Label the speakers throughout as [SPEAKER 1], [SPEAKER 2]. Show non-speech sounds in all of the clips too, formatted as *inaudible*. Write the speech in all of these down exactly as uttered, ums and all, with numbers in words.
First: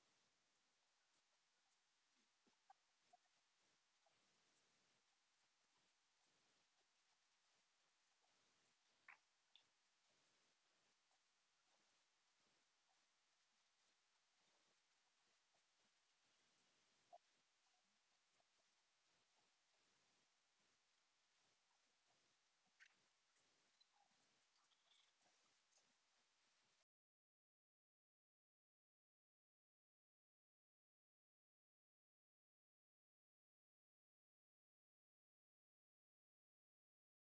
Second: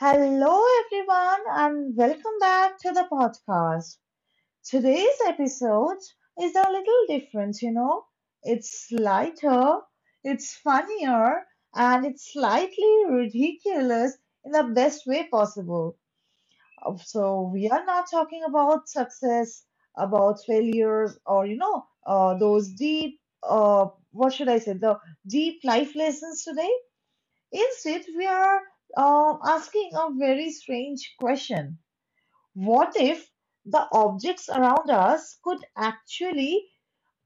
[SPEAKER 1] Hello, everyone, and welcome back to the podcast. Today's episode is a little different, you know. It's lighter, it's funnier, and it's slightly ridiculous in the best way possible. Uh, So, we are not talking about success, about failures, or, you know, uh, those deep, uh, what should I say, the deep life lessons today. Instead, we are uh, asking a very strange question. What if the objects around us could actually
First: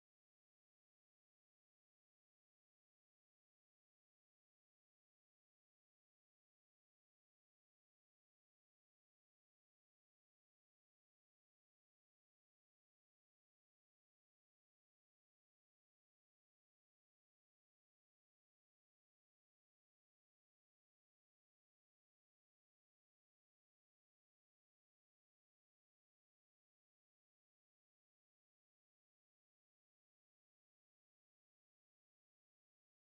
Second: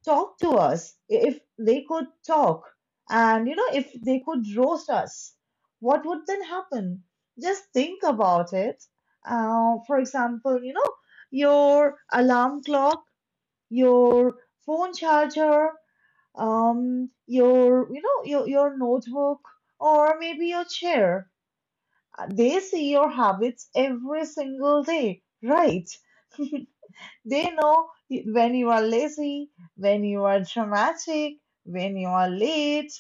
[SPEAKER 1] talk to us? If they could talk, and you know, if they could roast us, what would then happen? Just think about it. Uh, for example, you know, your alarm clock, your phone charger, um, your you know, your your notebook, or maybe your chair. uh, They see your habits every single day, right? They know when you are lazy, when you are dramatic, when you are late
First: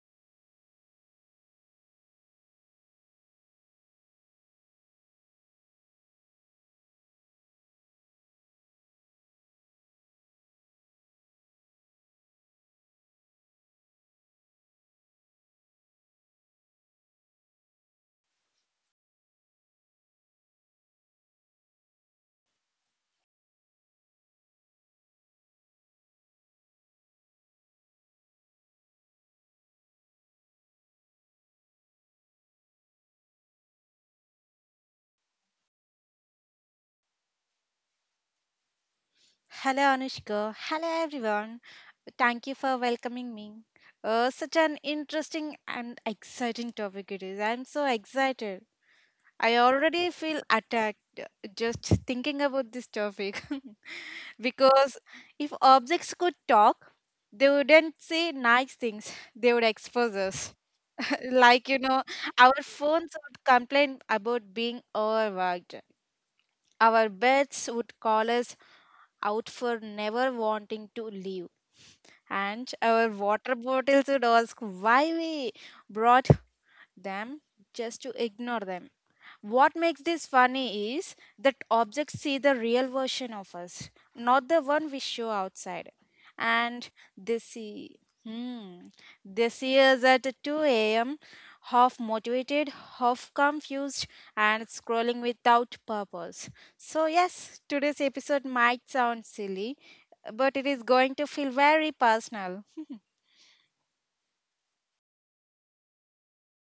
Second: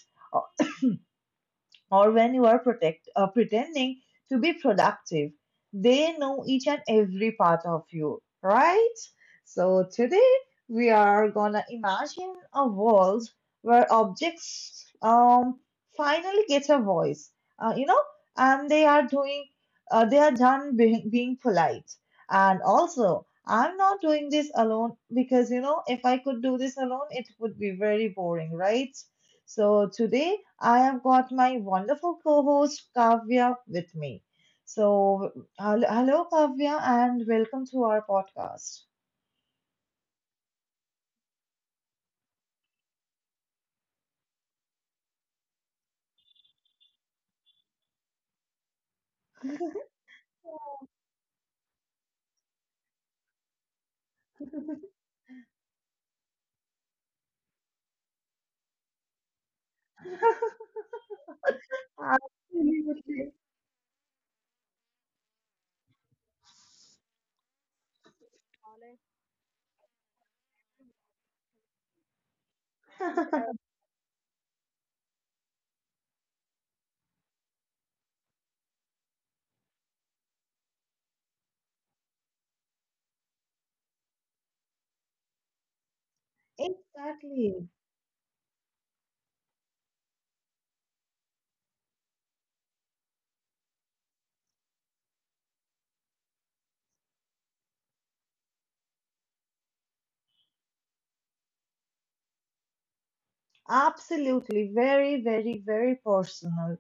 [SPEAKER 1] or when you are protect, uh, pretending to be productive. They know each and every part of you, right? So today we are gonna imagine a world where objects um, finally get a voice, uh, you know, and they are doing, uh, they are done being, being polite. And also, I'm not doing this alone because you know, if I could do this alone, it would be very boring, right? So today I have got my wonderful co-host Kavya with me. So hel- hello, Kavya, and welcome to our podcast.
[SPEAKER 2] Hello, Anushka. Hello, everyone. Thank you for welcoming me. Uh, such an interesting and exciting topic it is. I'm so excited. I already feel attacked just thinking about this topic *laughs* because if objects could talk, they wouldn't say nice things, they would expose us. *laughs* Like, you know, our phones
[SPEAKER 1] Absolutely.
[SPEAKER 2] would complain about being overworked, our beds would call us out for never wanting to leave. And our water
[SPEAKER 1] *laughs*
[SPEAKER 2] bottles would ask why we brought them just to ignore them. What makes this funny is that objects see the real version of us, not the one we show outside. And they
[SPEAKER 1] Exactly.
[SPEAKER 2] see, hmm, they see us at two a m, half motivated, half confused, and scrolling without purpose. So, yes, today's episode might sound silly, but it is going to feel very personal.
[SPEAKER 1] Absolutely. Very, very, very personal.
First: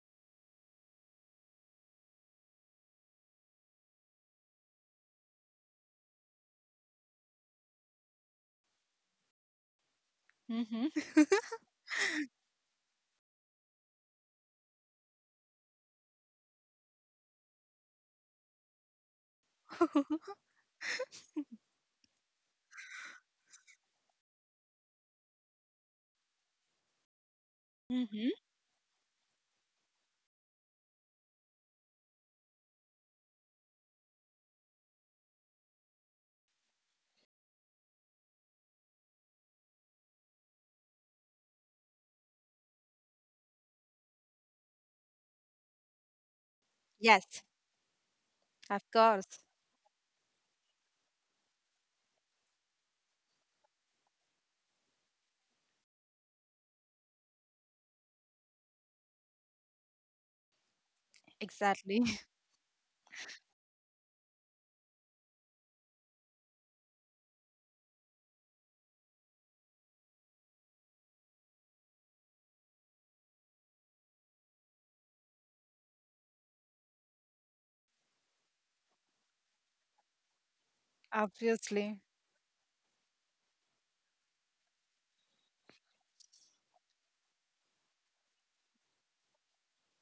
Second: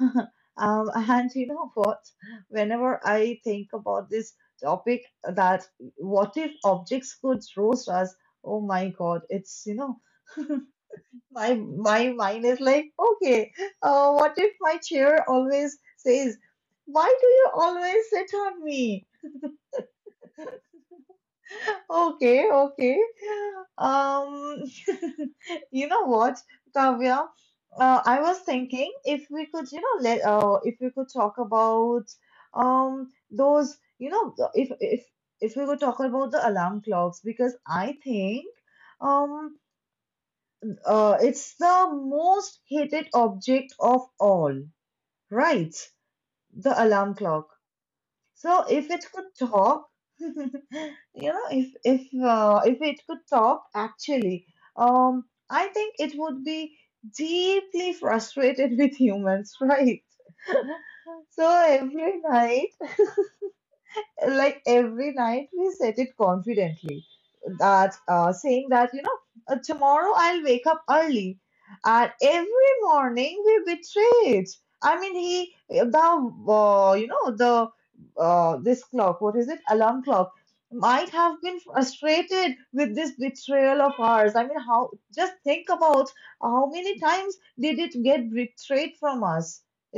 [SPEAKER 1] *laughs* Um, and you know what? Whenever I think about this topic, that what if objects could roast us? Oh my God, it's you know. *laughs*
[SPEAKER 2] Mm-hmm.
[SPEAKER 1] My my mind is like, okay, uh, what if my chair always says, "Why do you always sit on me?" Okay, okay. Um, *laughs* you know what, Kavya? Uh, I
[SPEAKER 2] Mm-hmm.
[SPEAKER 1] was thinking if we could, you know, let uh, if we could talk about um those, you know, the- if if if we could talk about the alarm clocks because I think um uh it's the most hated object of all. Right, the alarm
[SPEAKER 2] Yes,
[SPEAKER 1] clock. So
[SPEAKER 2] of
[SPEAKER 1] if it
[SPEAKER 2] course.
[SPEAKER 1] could talk, *laughs* you know, if if uh, if it could talk, actually, um, I think it would be deeply frustrated *laughs* with humans, right? *laughs* So
[SPEAKER 2] Exactly.
[SPEAKER 1] every night, like every night we said it confidently, that uh, saying that you know uh, tomorrow I'll wake up early, and every morning we betray it. I mean, he the uh, you know, the uh, this clock, what is it, alarm clock, might
[SPEAKER 2] *laughs*
[SPEAKER 1] have been
[SPEAKER 2] Obviously.
[SPEAKER 1] frustrated with this betrayal of ours. I mean, how, just think about how many times did it get betrayed from us,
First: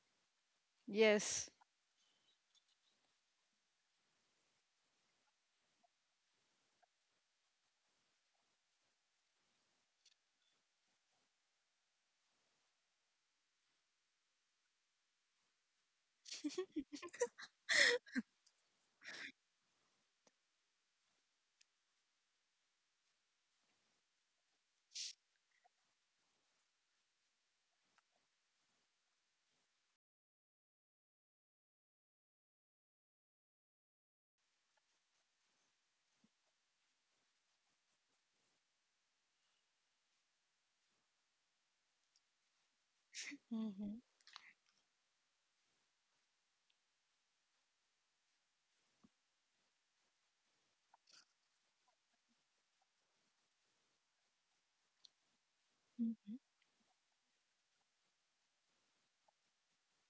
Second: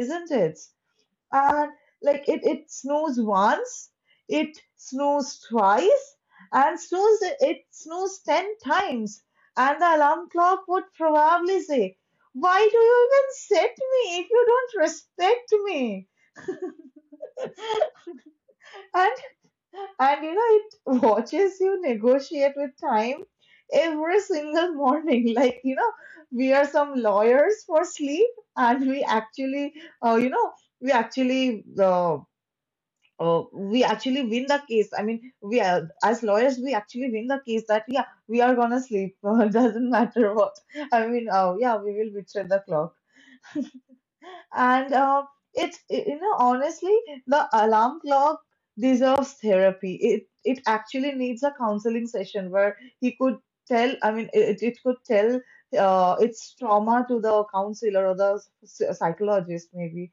[SPEAKER 1] isn't it?
[SPEAKER 2] Yes.
[SPEAKER 1] And like, it it snows once, it snows twice, and snows, it snows ten times, and the alarm clock would probably say, why do you even set me if you don't respect me? and and you know, it watches you negotiate with time every single morning, *laughs* like you know, we are some lawyers for sleep, and we actually uh, you know we actually uh, uh, we actually win the case. I mean, we are as lawyers, we actually win the case that yeah, we are gonna sleep. *laughs* It doesn't matter what. I mean, uh, yeah, we will betray the clock.
[SPEAKER 2] Hmm.
[SPEAKER 1] And uh, it's you know honestly, the alarm clock deserves therapy. It it actually needs a counseling session where he could tell. I mean, it it could tell uh, its trauma to the counselor or the s- psychologist maybe.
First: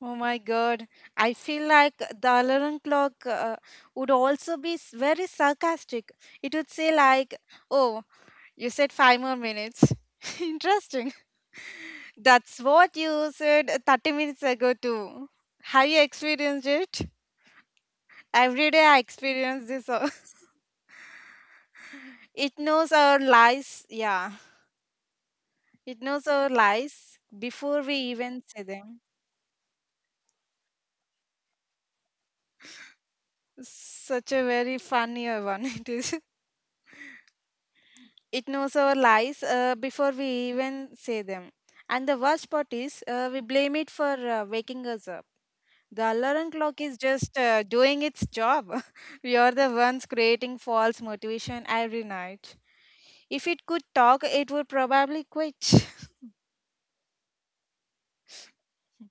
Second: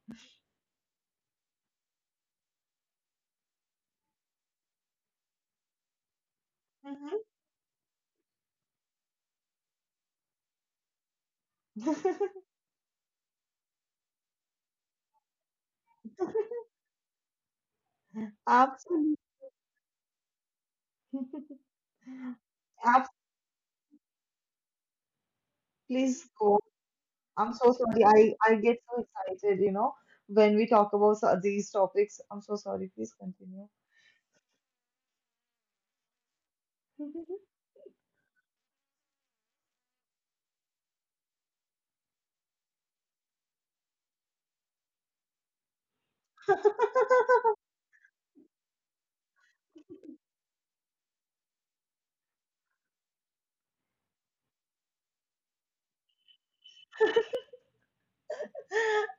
[SPEAKER 2] Oh my God. I feel like the alarm clock uh, would also be s- very sarcastic. It would say
[SPEAKER 1] Mhm.
[SPEAKER 2] like, "Oh, you said five more minutes." *laughs* Interesting.
[SPEAKER 1] *laughs*
[SPEAKER 2] That's what you said thirty minutes ago too. Have you experienced it? Every day I
[SPEAKER 1] Absolutely.
[SPEAKER 2] experience this. uh, *laughs* It knows
[SPEAKER 1] Ab-
[SPEAKER 2] our lies. Yeah. It
[SPEAKER 1] Please
[SPEAKER 2] knows our
[SPEAKER 1] go.
[SPEAKER 2] lies
[SPEAKER 1] I'm so
[SPEAKER 2] before we
[SPEAKER 1] sorry. I,
[SPEAKER 2] even
[SPEAKER 1] I
[SPEAKER 2] say
[SPEAKER 1] get so
[SPEAKER 2] them.
[SPEAKER 1] excited, you know, when we talk about so- these topics. I'm so sorry. Please continue.
[SPEAKER 2] Such a very funny *laughs* one it is.
[SPEAKER 1] *laughs*
[SPEAKER 2] It knows our lies uh, before we even say them. And the worst part is, uh, we blame it for uh, waking us up. The alarm clock is just uh, doing its job. *laughs* We are the ones creating false motivation every night. If it could talk, it would probably quit.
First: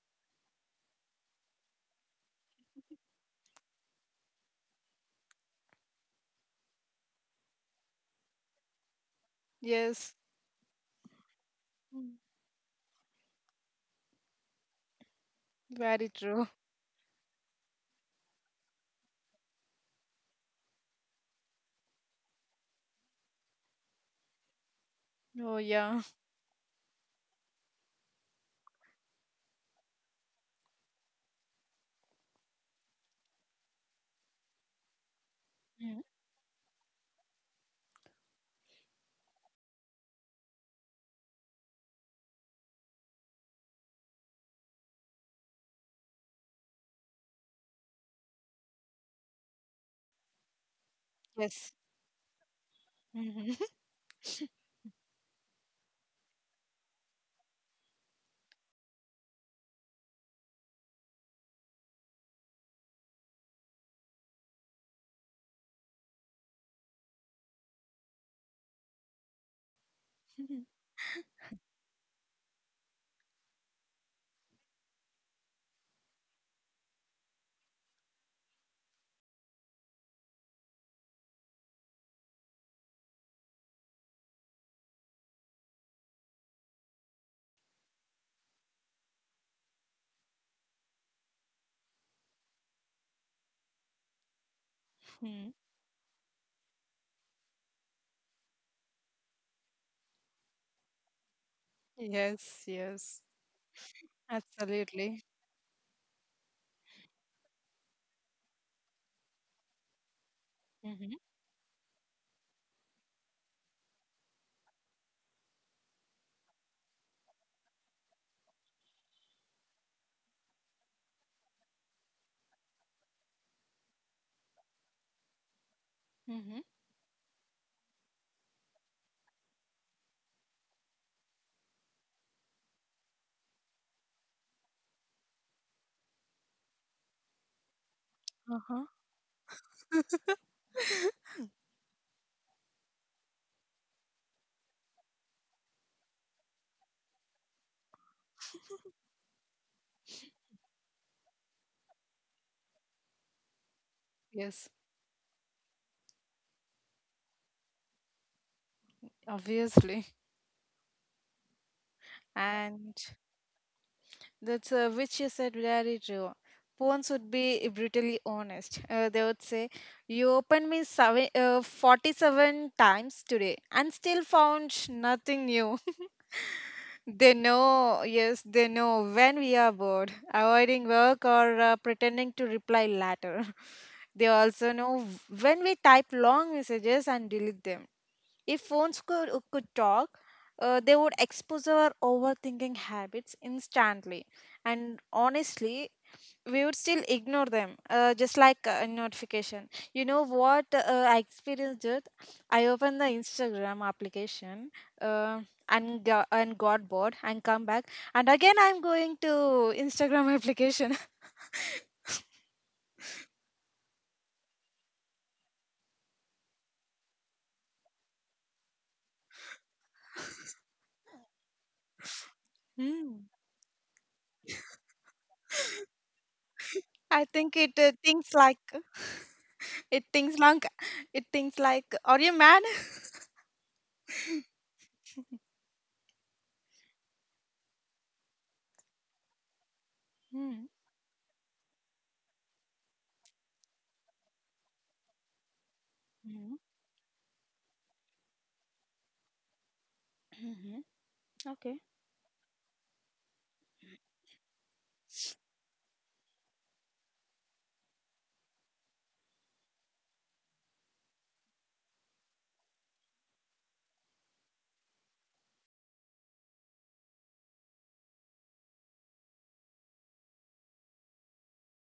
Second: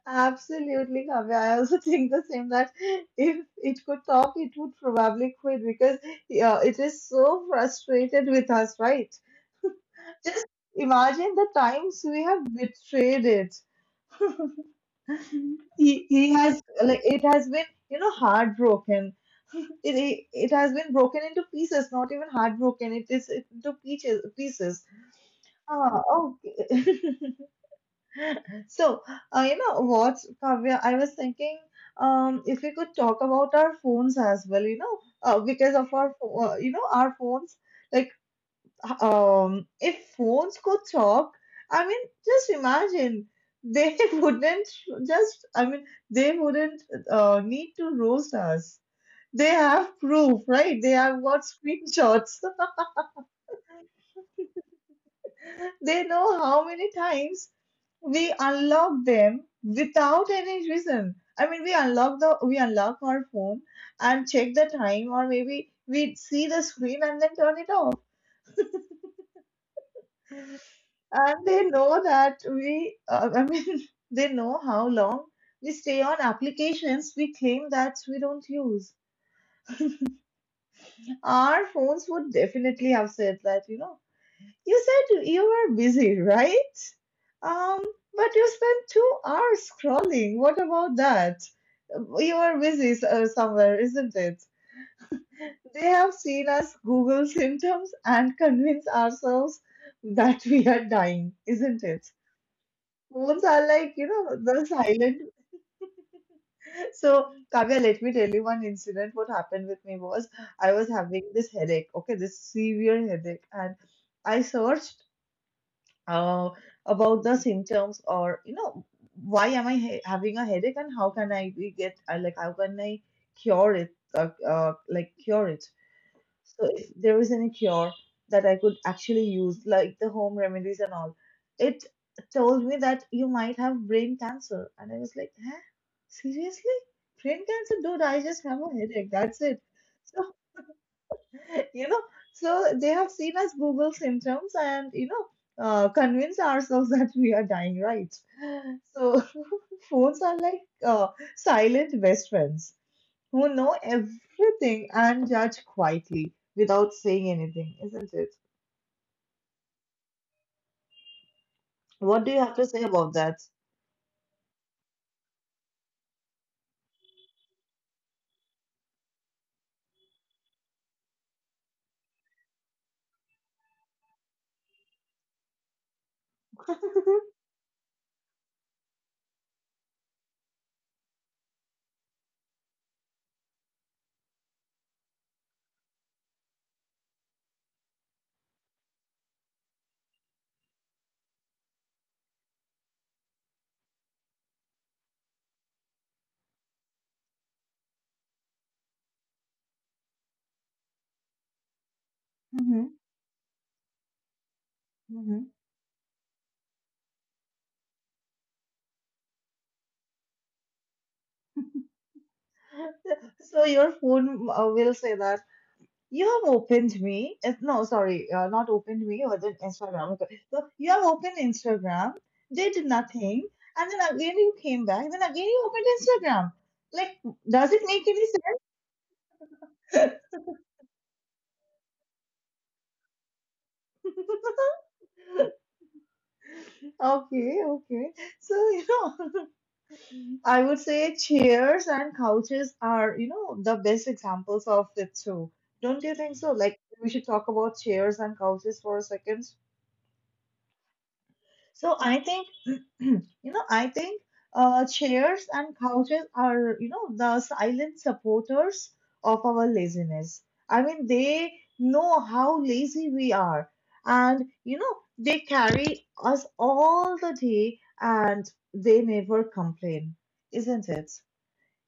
[SPEAKER 1] Absolutely, Kavya. I also *laughs* think the same that if it could talk, it would probably quit because yeah, it is so frustrated with us, right?
[SPEAKER 2] *laughs* Yes,
[SPEAKER 1] Imagine the times
[SPEAKER 2] Mm,
[SPEAKER 1] we have betrayed it. He,
[SPEAKER 2] very
[SPEAKER 1] he
[SPEAKER 2] true.
[SPEAKER 1] has like it has been you know heartbroken. It, it it has been broken into pieces, not even heartbroken. It is into pieces pieces
[SPEAKER 2] Oh,
[SPEAKER 1] Ah,
[SPEAKER 2] yeah.
[SPEAKER 1] okay. *laughs* So, uh, you know what, Kavya, I was thinking, um, if we could talk about our phones as well, you know, uh, because of
[SPEAKER 2] Mm,
[SPEAKER 1] our, pho- uh, you know, our phones, like, h- um, if phones could talk, I mean, just imagine they *laughs* wouldn't just, I mean, they wouldn't uh, need to roast us. They have proof, right? They have got
[SPEAKER 2] yes.
[SPEAKER 1] screenshots. *laughs* They know how many times we unlock them without any reason. I mean, we unlock the we unlock our phone and check the time, or maybe we see the screen and then turn it off.
[SPEAKER 2] Mhm.
[SPEAKER 1] And they know that we, uh, I mean, *laughs* they know how long we stay on applications we claim that we don't use. Our phones would definitely have said that, you know, you said you were busy, right? Um, but you spent two hours scrolling. What about that? You are busy s- uh, somewhere, isn't it?
[SPEAKER 2] *laughs*
[SPEAKER 1] They have seen us Google symptoms and convince ourselves that we are dying, isn't it?
[SPEAKER 2] Yes, yes,
[SPEAKER 1] Phones are like, you know, the
[SPEAKER 2] absolutely.
[SPEAKER 1] silent. So, Kavya, let me tell you one incident. What happened with me was I was
[SPEAKER 2] Mm-hmm.
[SPEAKER 1] having this headache, okay, this severe headache, and I searched uh, about the symptoms, or you know, why am I ha- having a headache, and how can i be get uh, like how can I cure it uh, uh, like cure it,
[SPEAKER 2] Mm-hmm.
[SPEAKER 1] so if there is any cure that I could actually use, like the home remedies and all. It told me that you might have brain cancer, and I was like, huh, seriously, brain cancer, dude? I just have
[SPEAKER 2] Uh-huh.
[SPEAKER 1] a headache, that's it. So
[SPEAKER 2] *laughs*
[SPEAKER 1] *laughs* you know, so they have seen us Google symptoms and you know uh, convince ourselves *laughs* that we are dying, right? So *laughs* phones are like uh, silent best friends who know
[SPEAKER 2] Yes,
[SPEAKER 1] everything and judge quietly without saying anything, isn't it?
[SPEAKER 2] obviously.
[SPEAKER 1] What do you have to say
[SPEAKER 2] And
[SPEAKER 1] about that?
[SPEAKER 2] that's uh, which you said very true. Phones would be brutally honest. Uh, they would say, You opened me seven, uh, forty-seven times today and still found nothing new.
[SPEAKER 1] *laughs*
[SPEAKER 2] They
[SPEAKER 1] Hmm.
[SPEAKER 2] know, yes, they know when we are bored, avoiding work or uh, pretending to reply later. *laughs* They also know when we type long messages and delete them. If phones could, uh, could talk, uh, they would expose our overthinking habits instantly. And honestly, we would still ignore them, uh, just like a notification. You know what uh, I experienced it? I opened the Instagram application uh,
[SPEAKER 1] Hmm.
[SPEAKER 2] and, go- and got bored and come back. And again, I'm going to Instagram application. *laughs*
[SPEAKER 1] So your phone uh, will say that, you have opened me. eh, No, sorry, uh, not opened me. It Was it Instagram? Okay. So you have opened Instagram, did
[SPEAKER 2] Hmm.
[SPEAKER 1] nothing, and then again you came back. Then again you opened Instagram. Like,
[SPEAKER 2] I think it
[SPEAKER 1] does
[SPEAKER 2] uh,
[SPEAKER 1] it make
[SPEAKER 2] thinks
[SPEAKER 1] any
[SPEAKER 2] like. It
[SPEAKER 1] sense?
[SPEAKER 2] thinks like it thinks like, "Are you mad?" *laughs*
[SPEAKER 1] *laughs* Okay, okay. So, you know, *laughs*
[SPEAKER 2] Mm,
[SPEAKER 1] I would say chairs and couches are, you know, the best examples of it too. Do Don't you think
[SPEAKER 2] mhm.
[SPEAKER 1] so? Like, we should talk about chairs and couches for a second.
[SPEAKER 2] Mhm. Okay.
[SPEAKER 1] So I think, *clears throat* you know, I think uh, chairs and couches are, you know, the silent supporters of our laziness. I mean, they know how lazy we are, and you know, they carry us all the day, and they never complain, isn't it?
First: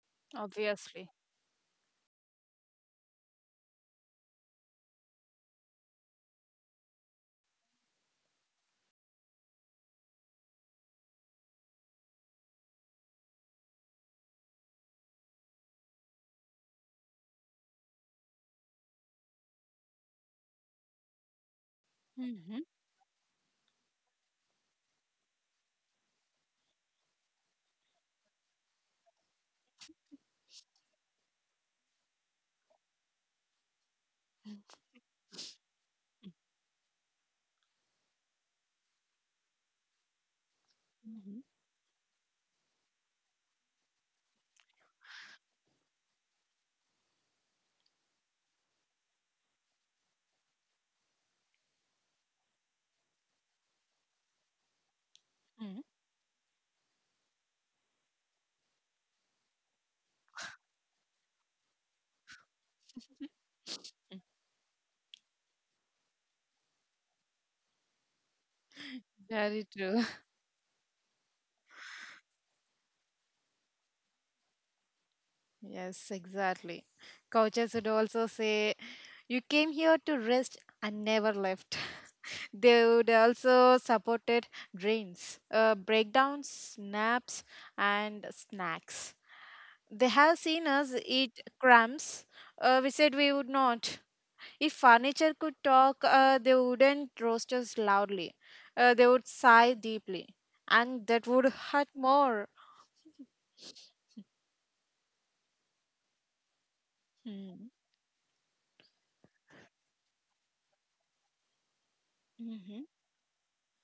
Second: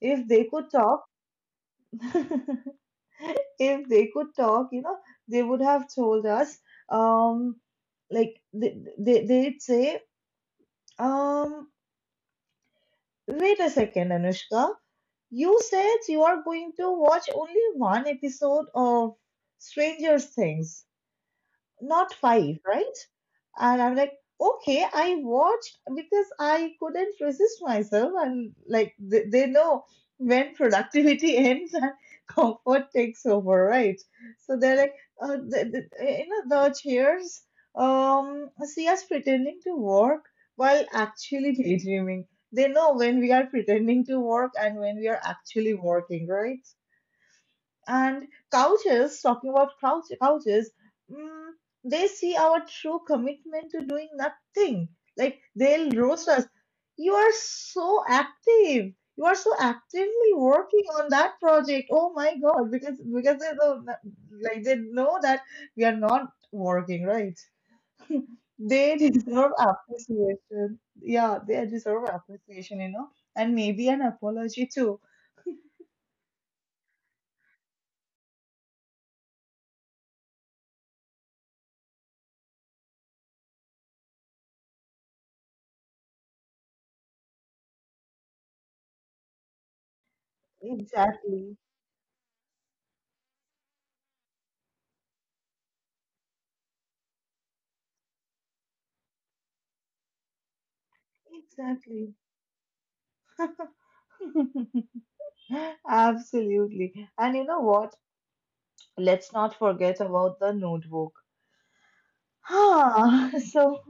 [SPEAKER 1] If they could talk,
[SPEAKER 2] Obviously.
[SPEAKER 1] *laughs* if they could talk, you know, they would have told us, um, like they, they they'd say, um. Wait a second, Anushka. You said you are going to watch only one episode of Stranger Things, not five,
[SPEAKER 2] Mhm.
[SPEAKER 1] right? And I'm like, okay, I watched because I couldn't resist myself. And like, they, they know when productivity *laughs* ends and comfort takes over, right? So they're like, uh, the, the, you know, the chairs um, see us pretending to work while
[SPEAKER 2] Mhm.
[SPEAKER 1] actually daydreaming. They know when we are pretending to work and when we are actually working, right? And couches, talking about couch, couches, mm, they see our true commitment to doing nothing. Like
[SPEAKER 2] Mhm.
[SPEAKER 1] they'll roast us. You are so active. You are so actively working on that project. Oh my God! Because because they know, like they know that we are not working, right? They deserve
[SPEAKER 2] Very true. *laughs*
[SPEAKER 1] appreciation. Yeah, they deserve appreciation, you know, and maybe an apology too.
[SPEAKER 2] Yes, exactly. Coaches would also say, You came here to rest and never left. *laughs* They would also supported dreams, uh, breakdowns, naps, and snacks. They have seen us eat
[SPEAKER 1] Exactly.
[SPEAKER 2] crumbs. Uh, we said we would not. If furniture could talk, uh, they wouldn't roast us loudly. Uh, they would sigh deeply, and that would hurt
[SPEAKER 1] Exactly.
[SPEAKER 2] more.
[SPEAKER 1] *laughs* Absolutely. And you know
[SPEAKER 2] Mm.
[SPEAKER 1] what? Let's not forget about the notebook.
[SPEAKER 2] Mm-hmm.
[SPEAKER 1] Ah, *laughs* so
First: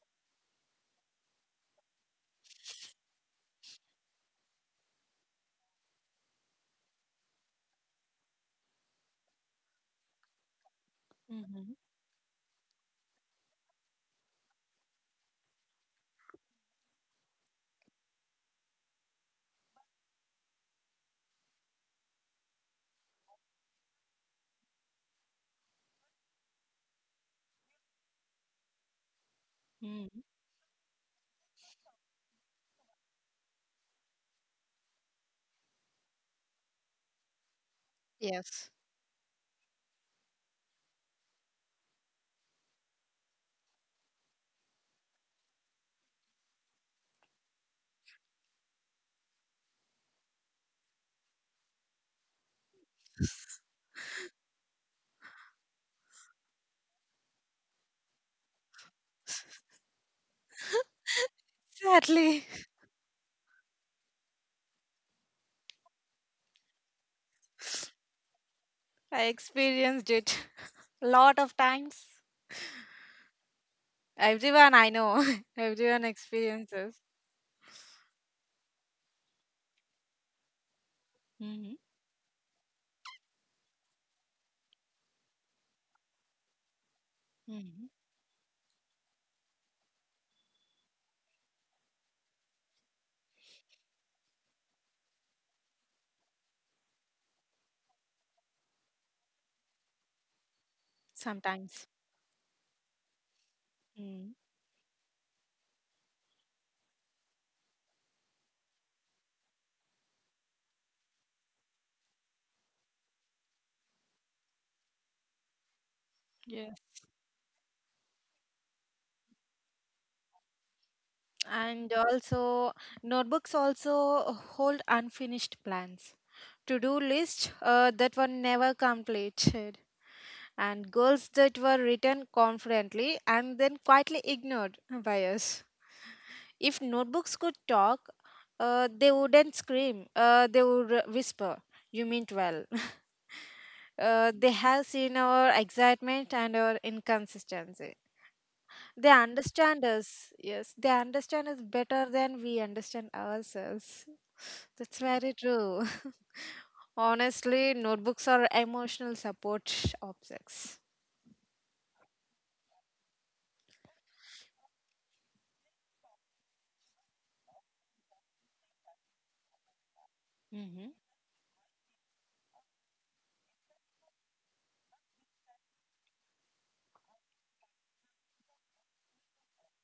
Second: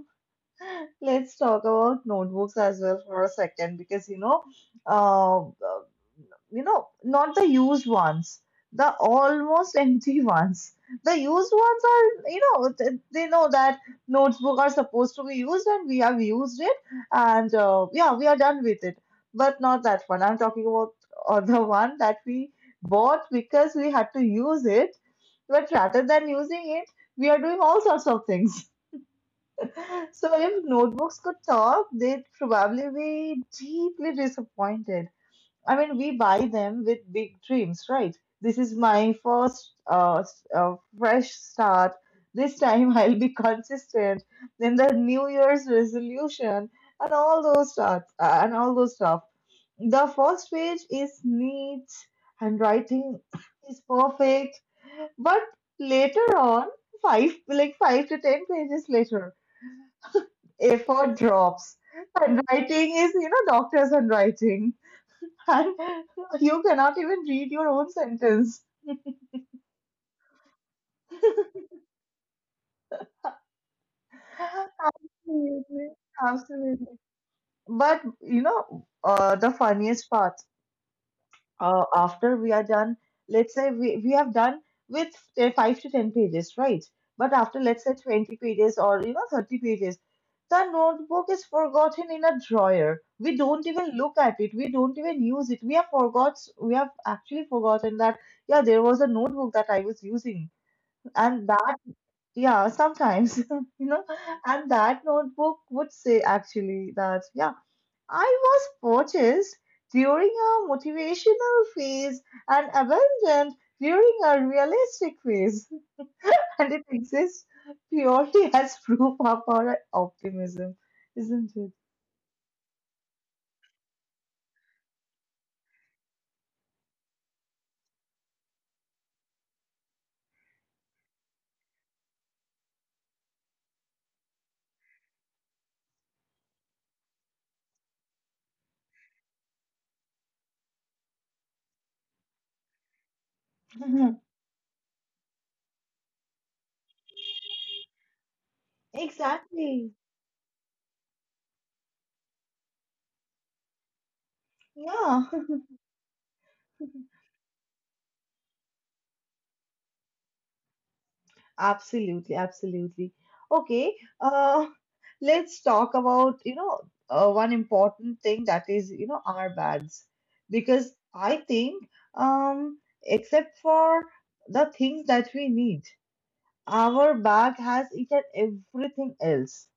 [SPEAKER 1] let's talk about notebooks as well for a second because you know, uh, you know, not the used ones, the almost empty *laughs* ones. The used
[SPEAKER 2] Mm-hmm.
[SPEAKER 1] ones are, you know, th- they know that notebook are supposed to be used and we have used it, and uh, yeah, we are done with it. But not that one. I'm talking about *laughs* uh, the one that we bought because we had to use it. But rather than using it, we are doing all sorts of things. *laughs*
[SPEAKER 2] Hmm.
[SPEAKER 1] So if notebooks could talk, they'd probably be deeply disappointed. I mean, we buy them with big dreams, right? This
[SPEAKER 2] Yes.
[SPEAKER 1] is my first uh, s- uh, fresh start. This time *laughs* I'll be consistent. Then the New Year's resolution and all those stuff, uh, and all those stuff. The first page is neat and writing *clears throat* is perfect, but later on, five like five to ten pages later, effort
[SPEAKER 2] *laughs*
[SPEAKER 1] drops.
[SPEAKER 2] Sadly,
[SPEAKER 1] Handwriting is you know doctor's handwriting, and *laughs* you cannot even read your own sentence.
[SPEAKER 2] I experienced it *laughs* a lot of times. Everyone I know, *laughs*
[SPEAKER 1] Absolutely,
[SPEAKER 2] everyone experiences
[SPEAKER 1] absolutely. But you know, uh, the funniest part,
[SPEAKER 2] hmm
[SPEAKER 1] uh, after we are done, let's say we, we have done with say, five to ten pages, right? But after
[SPEAKER 2] hmm
[SPEAKER 1] let's say twenty pages or you know thirty pages, the notebook is forgotten in a drawer. We don't even look at it. We don't even use it. We have forgot. We have actually forgotten that yeah, there was a notebook that I was using, and that
[SPEAKER 2] sometimes.
[SPEAKER 1] Yeah, sometimes, *laughs* you know,
[SPEAKER 2] Mm.
[SPEAKER 1] and that notebook would say actually that, yeah, I was purchased during a motivational phase and abandoned during a realistic phase. *laughs*
[SPEAKER 2] Yes.
[SPEAKER 1] And it exists purely *laughs* as proof of our optimism, isn't
[SPEAKER 2] And also, notebooks also hold unfinished plans, to do lists uh, that were never completed, and goals that were written confidently and then quietly ignored by us. If notebooks could talk, uh, they wouldn't scream, uh, they would uh, whisper, You meant well. *laughs*
[SPEAKER 1] it?
[SPEAKER 2] Uh, they have seen our excitement and our inconsistency.
[SPEAKER 1] *laughs*
[SPEAKER 2] They understand
[SPEAKER 1] Exactly.
[SPEAKER 2] us. Yes, they understand us better than we understand ourselves. That's
[SPEAKER 1] Yeah.
[SPEAKER 2] very
[SPEAKER 1] *laughs*
[SPEAKER 2] true. *laughs* Honestly, notebooks are emotional support objects.
[SPEAKER 1] Absolutely, absolutely. Okay, uh, let's talk about, you know, uh, one important thing that is, you know, our bads.
[SPEAKER 2] Mm-hmm.
[SPEAKER 1] Because I think, um, except for the things that we need, our bag has eaten everything else.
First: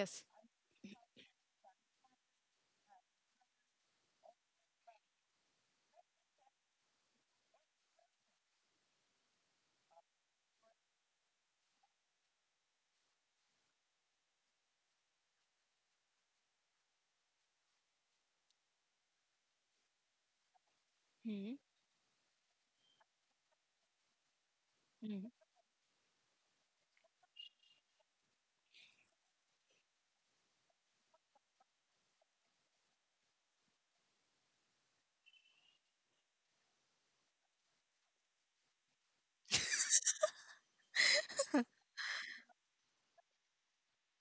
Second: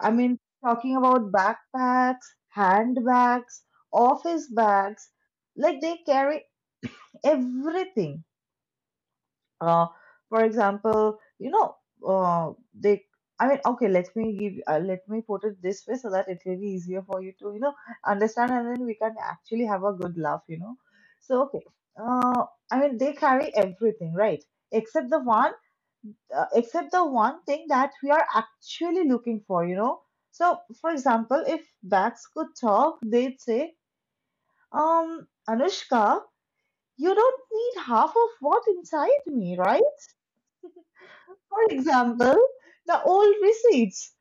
[SPEAKER 1] I mean, talking about backpacks, handbags, office bags, like they carry everything uh, for example, you know, uh, they. I mean, okay. Let me give. Uh, let me put it this way, so that it will be easier for you to, you know, understand, and then we can actually have a good laugh. You know. So
[SPEAKER 2] Mm-hmm.
[SPEAKER 1] okay. Uh, I mean, they carry everything, right? Except the
[SPEAKER 2] Mm-hmm.
[SPEAKER 1] one, uh, except the one thing that we are actually looking for. You know. So, for example, if bags could talk, they'd say, um, Anushka, you don't need half of what inside me, right? For
[SPEAKER 2] *laughs*
[SPEAKER 1] example, the old receipts.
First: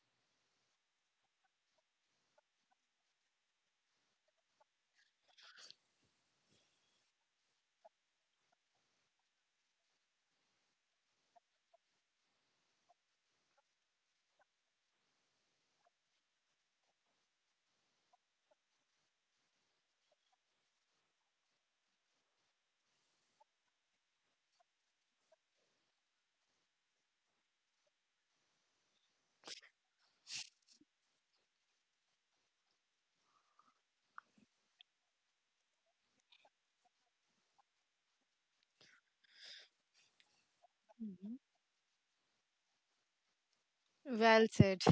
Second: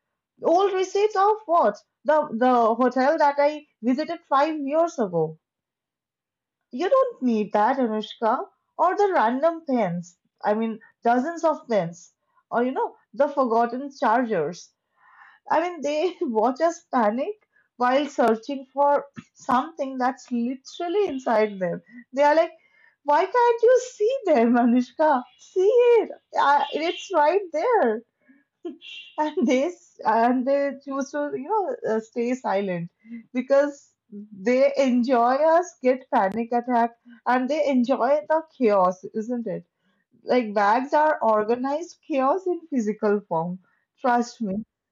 [SPEAKER 1] Old receipts of what? The the hotel that I visited five years ago. You don't need that, Anushka. Or the random pens. I mean, dozens of pens. Or you know, the forgotten chargers. I mean, they *laughs* watch us panic while searching for *clears throat* something that's literally inside them. They are like, why can't you see them, Anushka? See it. I, it's right there and they s- and they choose to you know uh, stay silent because they enjoy us get panic attack and they enjoy the chaos, isn't it? Like bags are
[SPEAKER 2] Mm-hmm.
[SPEAKER 1] organized chaos in physical form, trust
[SPEAKER 2] Well
[SPEAKER 1] me.
[SPEAKER 2] said.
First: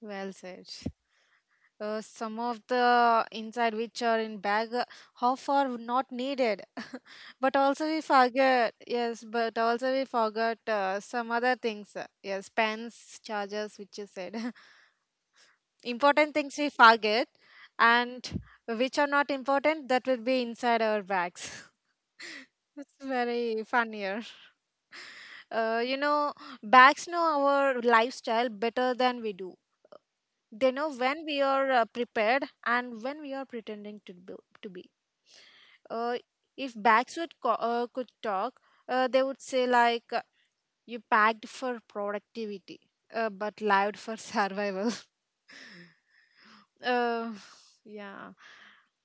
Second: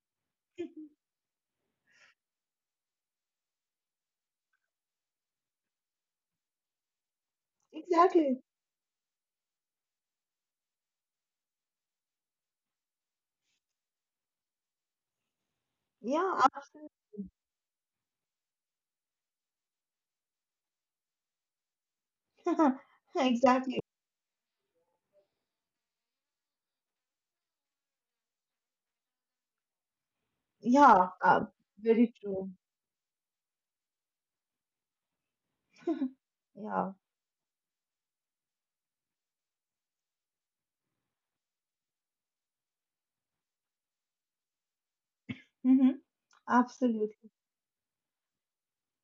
[SPEAKER 2] Well said. Uh, some of the inside which are in bag, uh, how far not needed. But also we
[SPEAKER 1] Exactly.
[SPEAKER 2] forget. Yes, but also we forgot uh, some other things. uh, Yes, pens, chargers, which you said. *laughs* Important
[SPEAKER 1] Yeah,
[SPEAKER 2] things we forget, and which are not important that will be inside our bags. *laughs*
[SPEAKER 1] absolutely.
[SPEAKER 2] It's
[SPEAKER 1] *laughs*
[SPEAKER 2] very
[SPEAKER 1] Exactly.
[SPEAKER 2] funnier. Uh, you know, Bags know our lifestyle better than we do. They know
[SPEAKER 1] Yeah,
[SPEAKER 2] when we
[SPEAKER 1] uh,
[SPEAKER 2] are uh,
[SPEAKER 1] very
[SPEAKER 2] prepared
[SPEAKER 1] true.
[SPEAKER 2] and when we are pretending to be. To be. Uh,
[SPEAKER 1] *laughs*
[SPEAKER 2] if
[SPEAKER 1] Yeah.
[SPEAKER 2] bags would co- uh, could talk, uh, they would say like, uh, "You packed for productivity, uh, but lived for *laughs* survival."
[SPEAKER 1] Hmm, absolutely.
[SPEAKER 2] Uh, yeah.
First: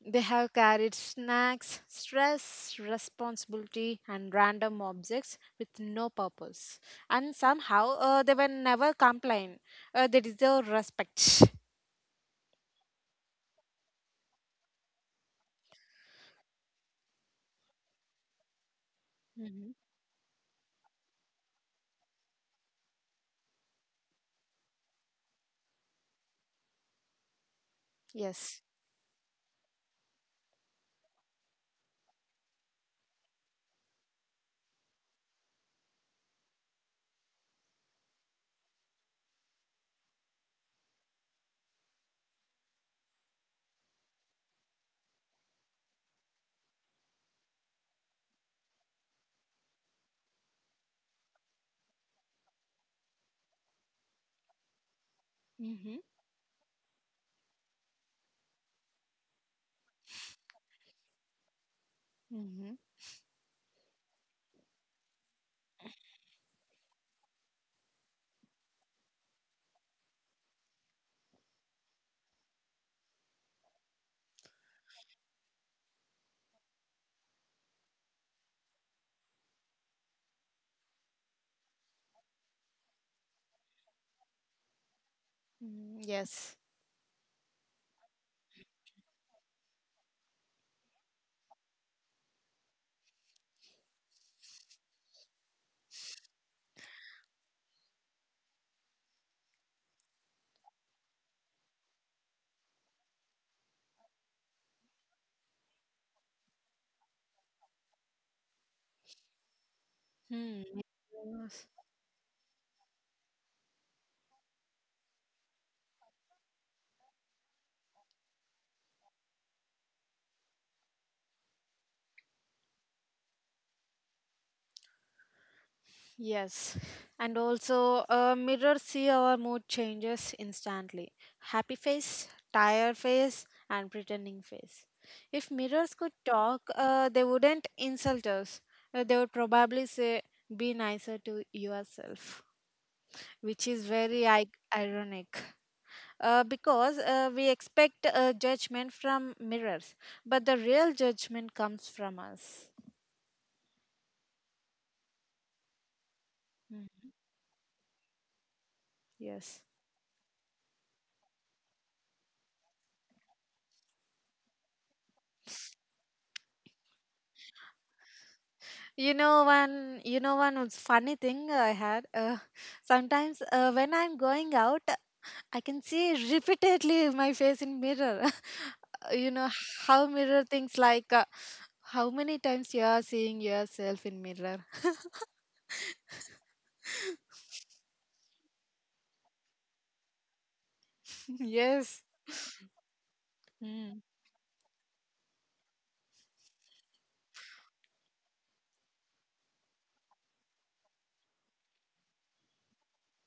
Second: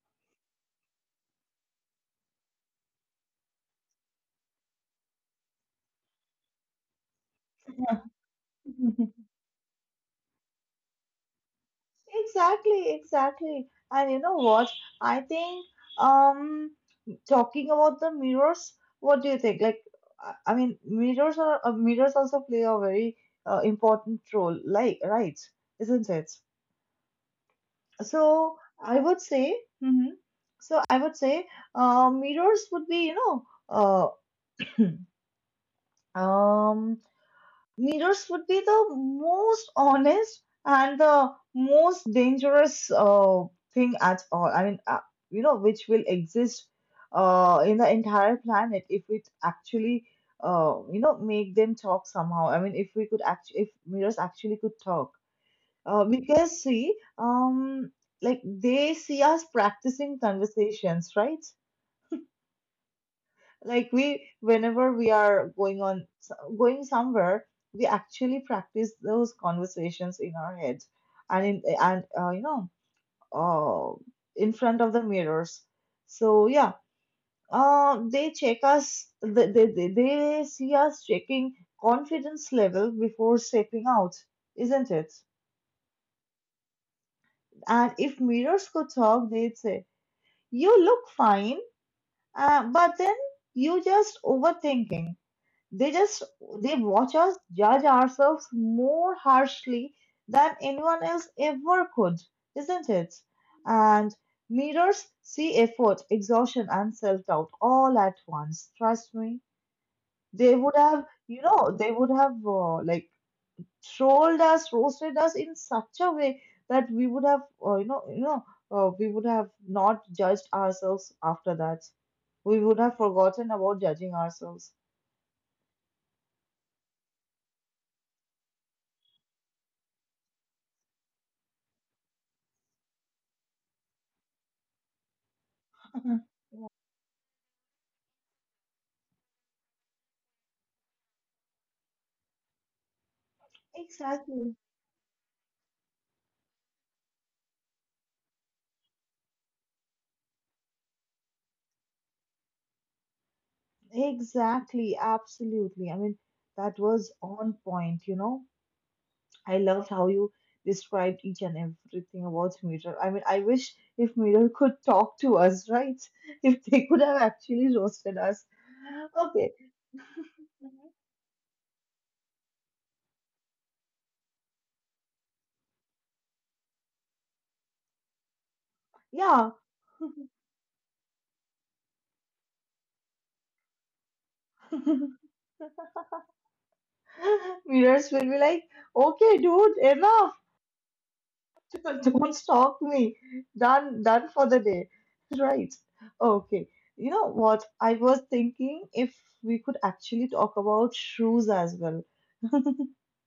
[SPEAKER 2] They have carried snacks, stress, responsibility, and random objects with no purpose. And somehow uh, they were never
[SPEAKER 1] *laughs*
[SPEAKER 2] complain. Uh, they deserve respect.
[SPEAKER 1] Exactly, exactly. And you know what? I think um talking about the mirrors, what do you think?
[SPEAKER 2] Hmm.
[SPEAKER 1] Like I I mean mirrors are uh, mirrors also play a very uh, important role, like right, isn't it?
[SPEAKER 2] Yes.
[SPEAKER 1] So I would say mhm. So I would say uh, mirrors would be, you know, uh, um Mirrors would be the most honest and the most dangerous uh, thing at all. I mean, uh, you know, which will exist uh, in the entire planet if it actually, uh, you know, make them talk somehow. I mean, if we could act, if mirrors actually could talk,
[SPEAKER 2] Mm-hmm.
[SPEAKER 1] uh, because see, um, like they see us practicing conversations, right?
[SPEAKER 2] Mm-hmm.
[SPEAKER 1] Like we, whenever we are going on going somewhere, we actually practice those conversations in our heads, and in and uh, you know, uh, in front of the mirrors. So yeah, uh, they check us. They, they they they see us checking confidence level before stepping out, isn't it?
[SPEAKER 2] Yes.
[SPEAKER 1] And if mirrors could talk, they'd say, "You look fine, uh, but then you just overthinking." They just they watch us judge ourselves more harshly than anyone else ever could, isn't it? And mirrors see effort, exhaustion, and self-doubt all at once. Trust me, they
[SPEAKER 2] Hmm.
[SPEAKER 1] would have, you
[SPEAKER 2] Yes.
[SPEAKER 1] know, they would have uh, like trolled us, roasted us in such a way that we would have, uh, you know, you know, uh, we would have not judged ourselves after that. We would have forgotten about judging ourselves.
[SPEAKER 2] Yes, and also uh, mirrors see our mood changes instantly. Happy face, tired face, and pretending face. If mirrors could
[SPEAKER 1] *laughs*
[SPEAKER 2] talk, uh, they wouldn't insult us. Uh, they would probably say, "Be nicer to yourself," which is very I-
[SPEAKER 1] Exactly.
[SPEAKER 2] ironic. Uh, because uh, we expect uh, judgment from mirrors, but the real judgment comes from us.
[SPEAKER 1] Exactly, absolutely. I mean, that
[SPEAKER 2] Mm,
[SPEAKER 1] was on point, you know. I
[SPEAKER 2] yes.
[SPEAKER 1] loved how you described each and everything about Mirror. I mean, I wish if Mirror could talk to us, right? *laughs* If they could have actually roasted us.
[SPEAKER 2] You know
[SPEAKER 1] Okay,
[SPEAKER 2] one, you know one was funny thing I had. Uh, sometimes uh, when I'm going out, I can see repeatedly my face in mirror. *laughs* You know
[SPEAKER 1] yeah.
[SPEAKER 2] how mirror things like uh, how many times you are seeing yourself in mirror.
[SPEAKER 1] *laughs* Mirrors will be like, okay, dude, enough.
[SPEAKER 2] *laughs* Yes.
[SPEAKER 1] *laughs* Don't stalk me.
[SPEAKER 2] Mm,
[SPEAKER 1] Done, done for the day. Right. Okay. You know what? I was thinking if we could actually talk about shoes as well. *laughs*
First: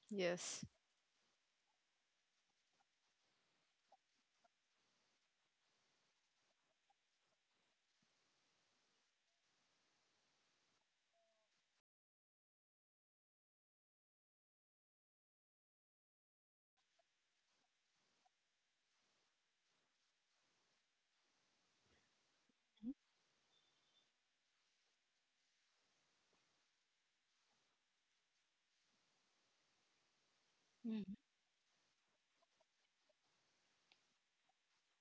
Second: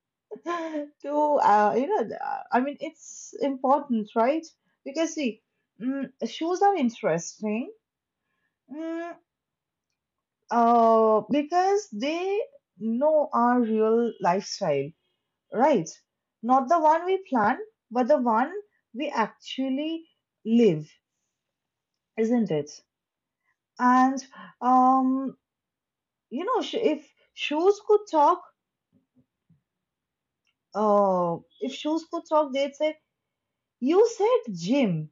[SPEAKER 2] yes.
[SPEAKER 1] To uh, you know, uh, I mean, it's important, right? Because see, mm, shoes are interesting. Mm, uh, because they know our real lifestyle, right? Not the one we plan, but the one we actually live, isn't it? And um, you know, sh- if shoes could talk,
[SPEAKER 2] Mm,
[SPEAKER 1] uh, if shoes could talk, they'd say, "You said gym,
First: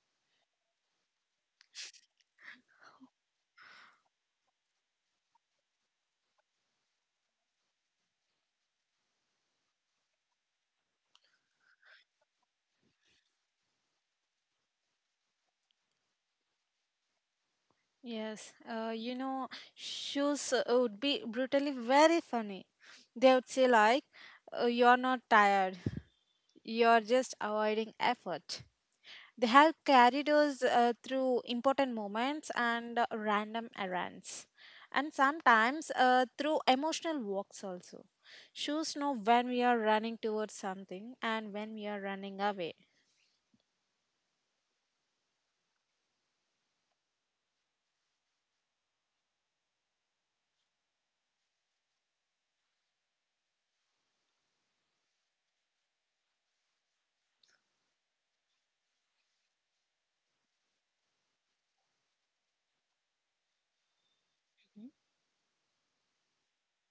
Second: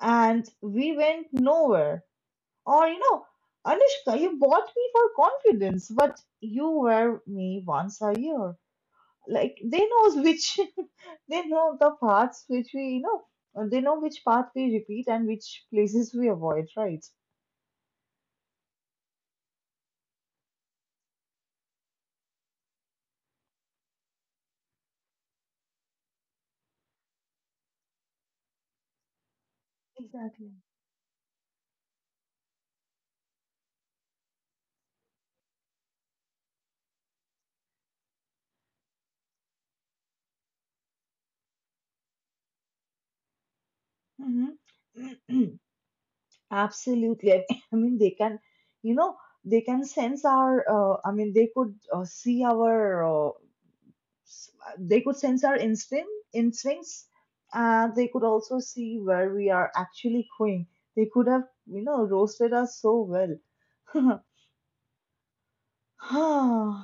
[SPEAKER 1] and we went nowhere." Or you know, Anushka, you bought me for confidence, but you wear me once a year. Like they knows which, *laughs* they know the parts which we, you know, they know which part we repeat and which places we avoid, right?
[SPEAKER 2] yes. Uh, you know shoes uh, would be brutally very funny. They would say like, uh, "You're not tired. You're just avoiding effort." They have carried
[SPEAKER 1] Exactly.
[SPEAKER 2] us uh, through important moments and uh, random errands, and sometimes uh, through emotional walks also. Shoes know when we are running towards something and when we are running away.
[SPEAKER 1] Mm-hmm. *clears throat* Absolutely. I *laughs* I mean, they can, you know, they can sense our, uh, I mean, they could uh, see our, uh, s- they could sense our instinct, instincts, and they could also see where we are actually going. They could have, you know, roasted us so well. *sighs*
[SPEAKER 2] Mhm.
[SPEAKER 1] *laughs*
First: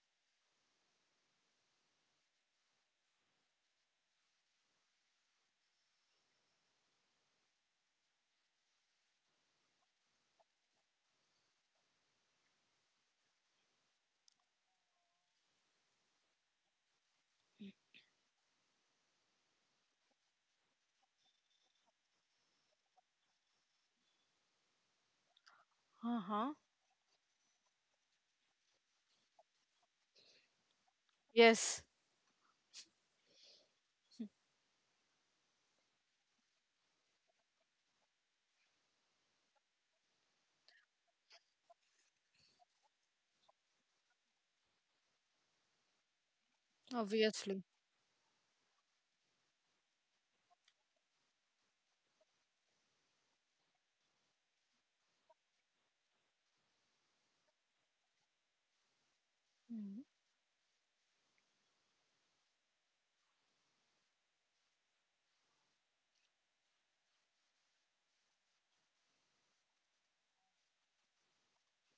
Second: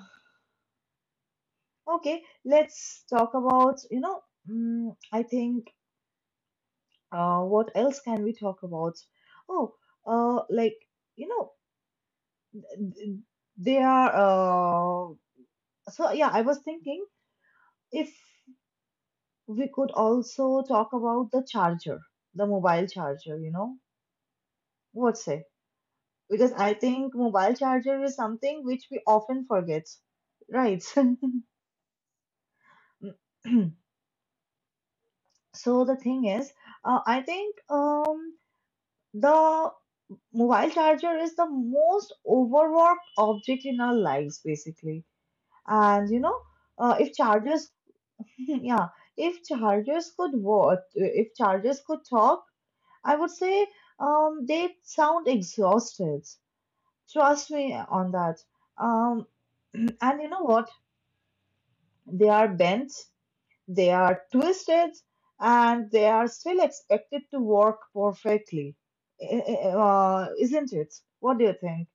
[SPEAKER 1] Okay, let's talk about, you know, mm, I think, uh, what else can we talk about? Oh, uh, like, you know, th- they are uh, so yeah, I was thinking if we could also talk about the charger, the mobile charger, you know, what say?
[SPEAKER 2] Uh huh.
[SPEAKER 1] Because I think mobile charger is something which we often forget, right? *laughs*
[SPEAKER 2] Yes,
[SPEAKER 1] *clears throat* So the thing is, uh, I think um, the mobile charger is the most overworked object in our lives, basically. And you know, uh, if
[SPEAKER 2] obviously.
[SPEAKER 1] chargers, *laughs* yeah, if chargers could work, if chargers could talk, I would say um, they sound exhausted. Trust me on that. Um,
[SPEAKER 2] Mhm.
[SPEAKER 1] and you know what? They are bent, they are twisted, and they are still expected to work perfectly. Eh, eh, eh, Uh, isn't it? What do you think?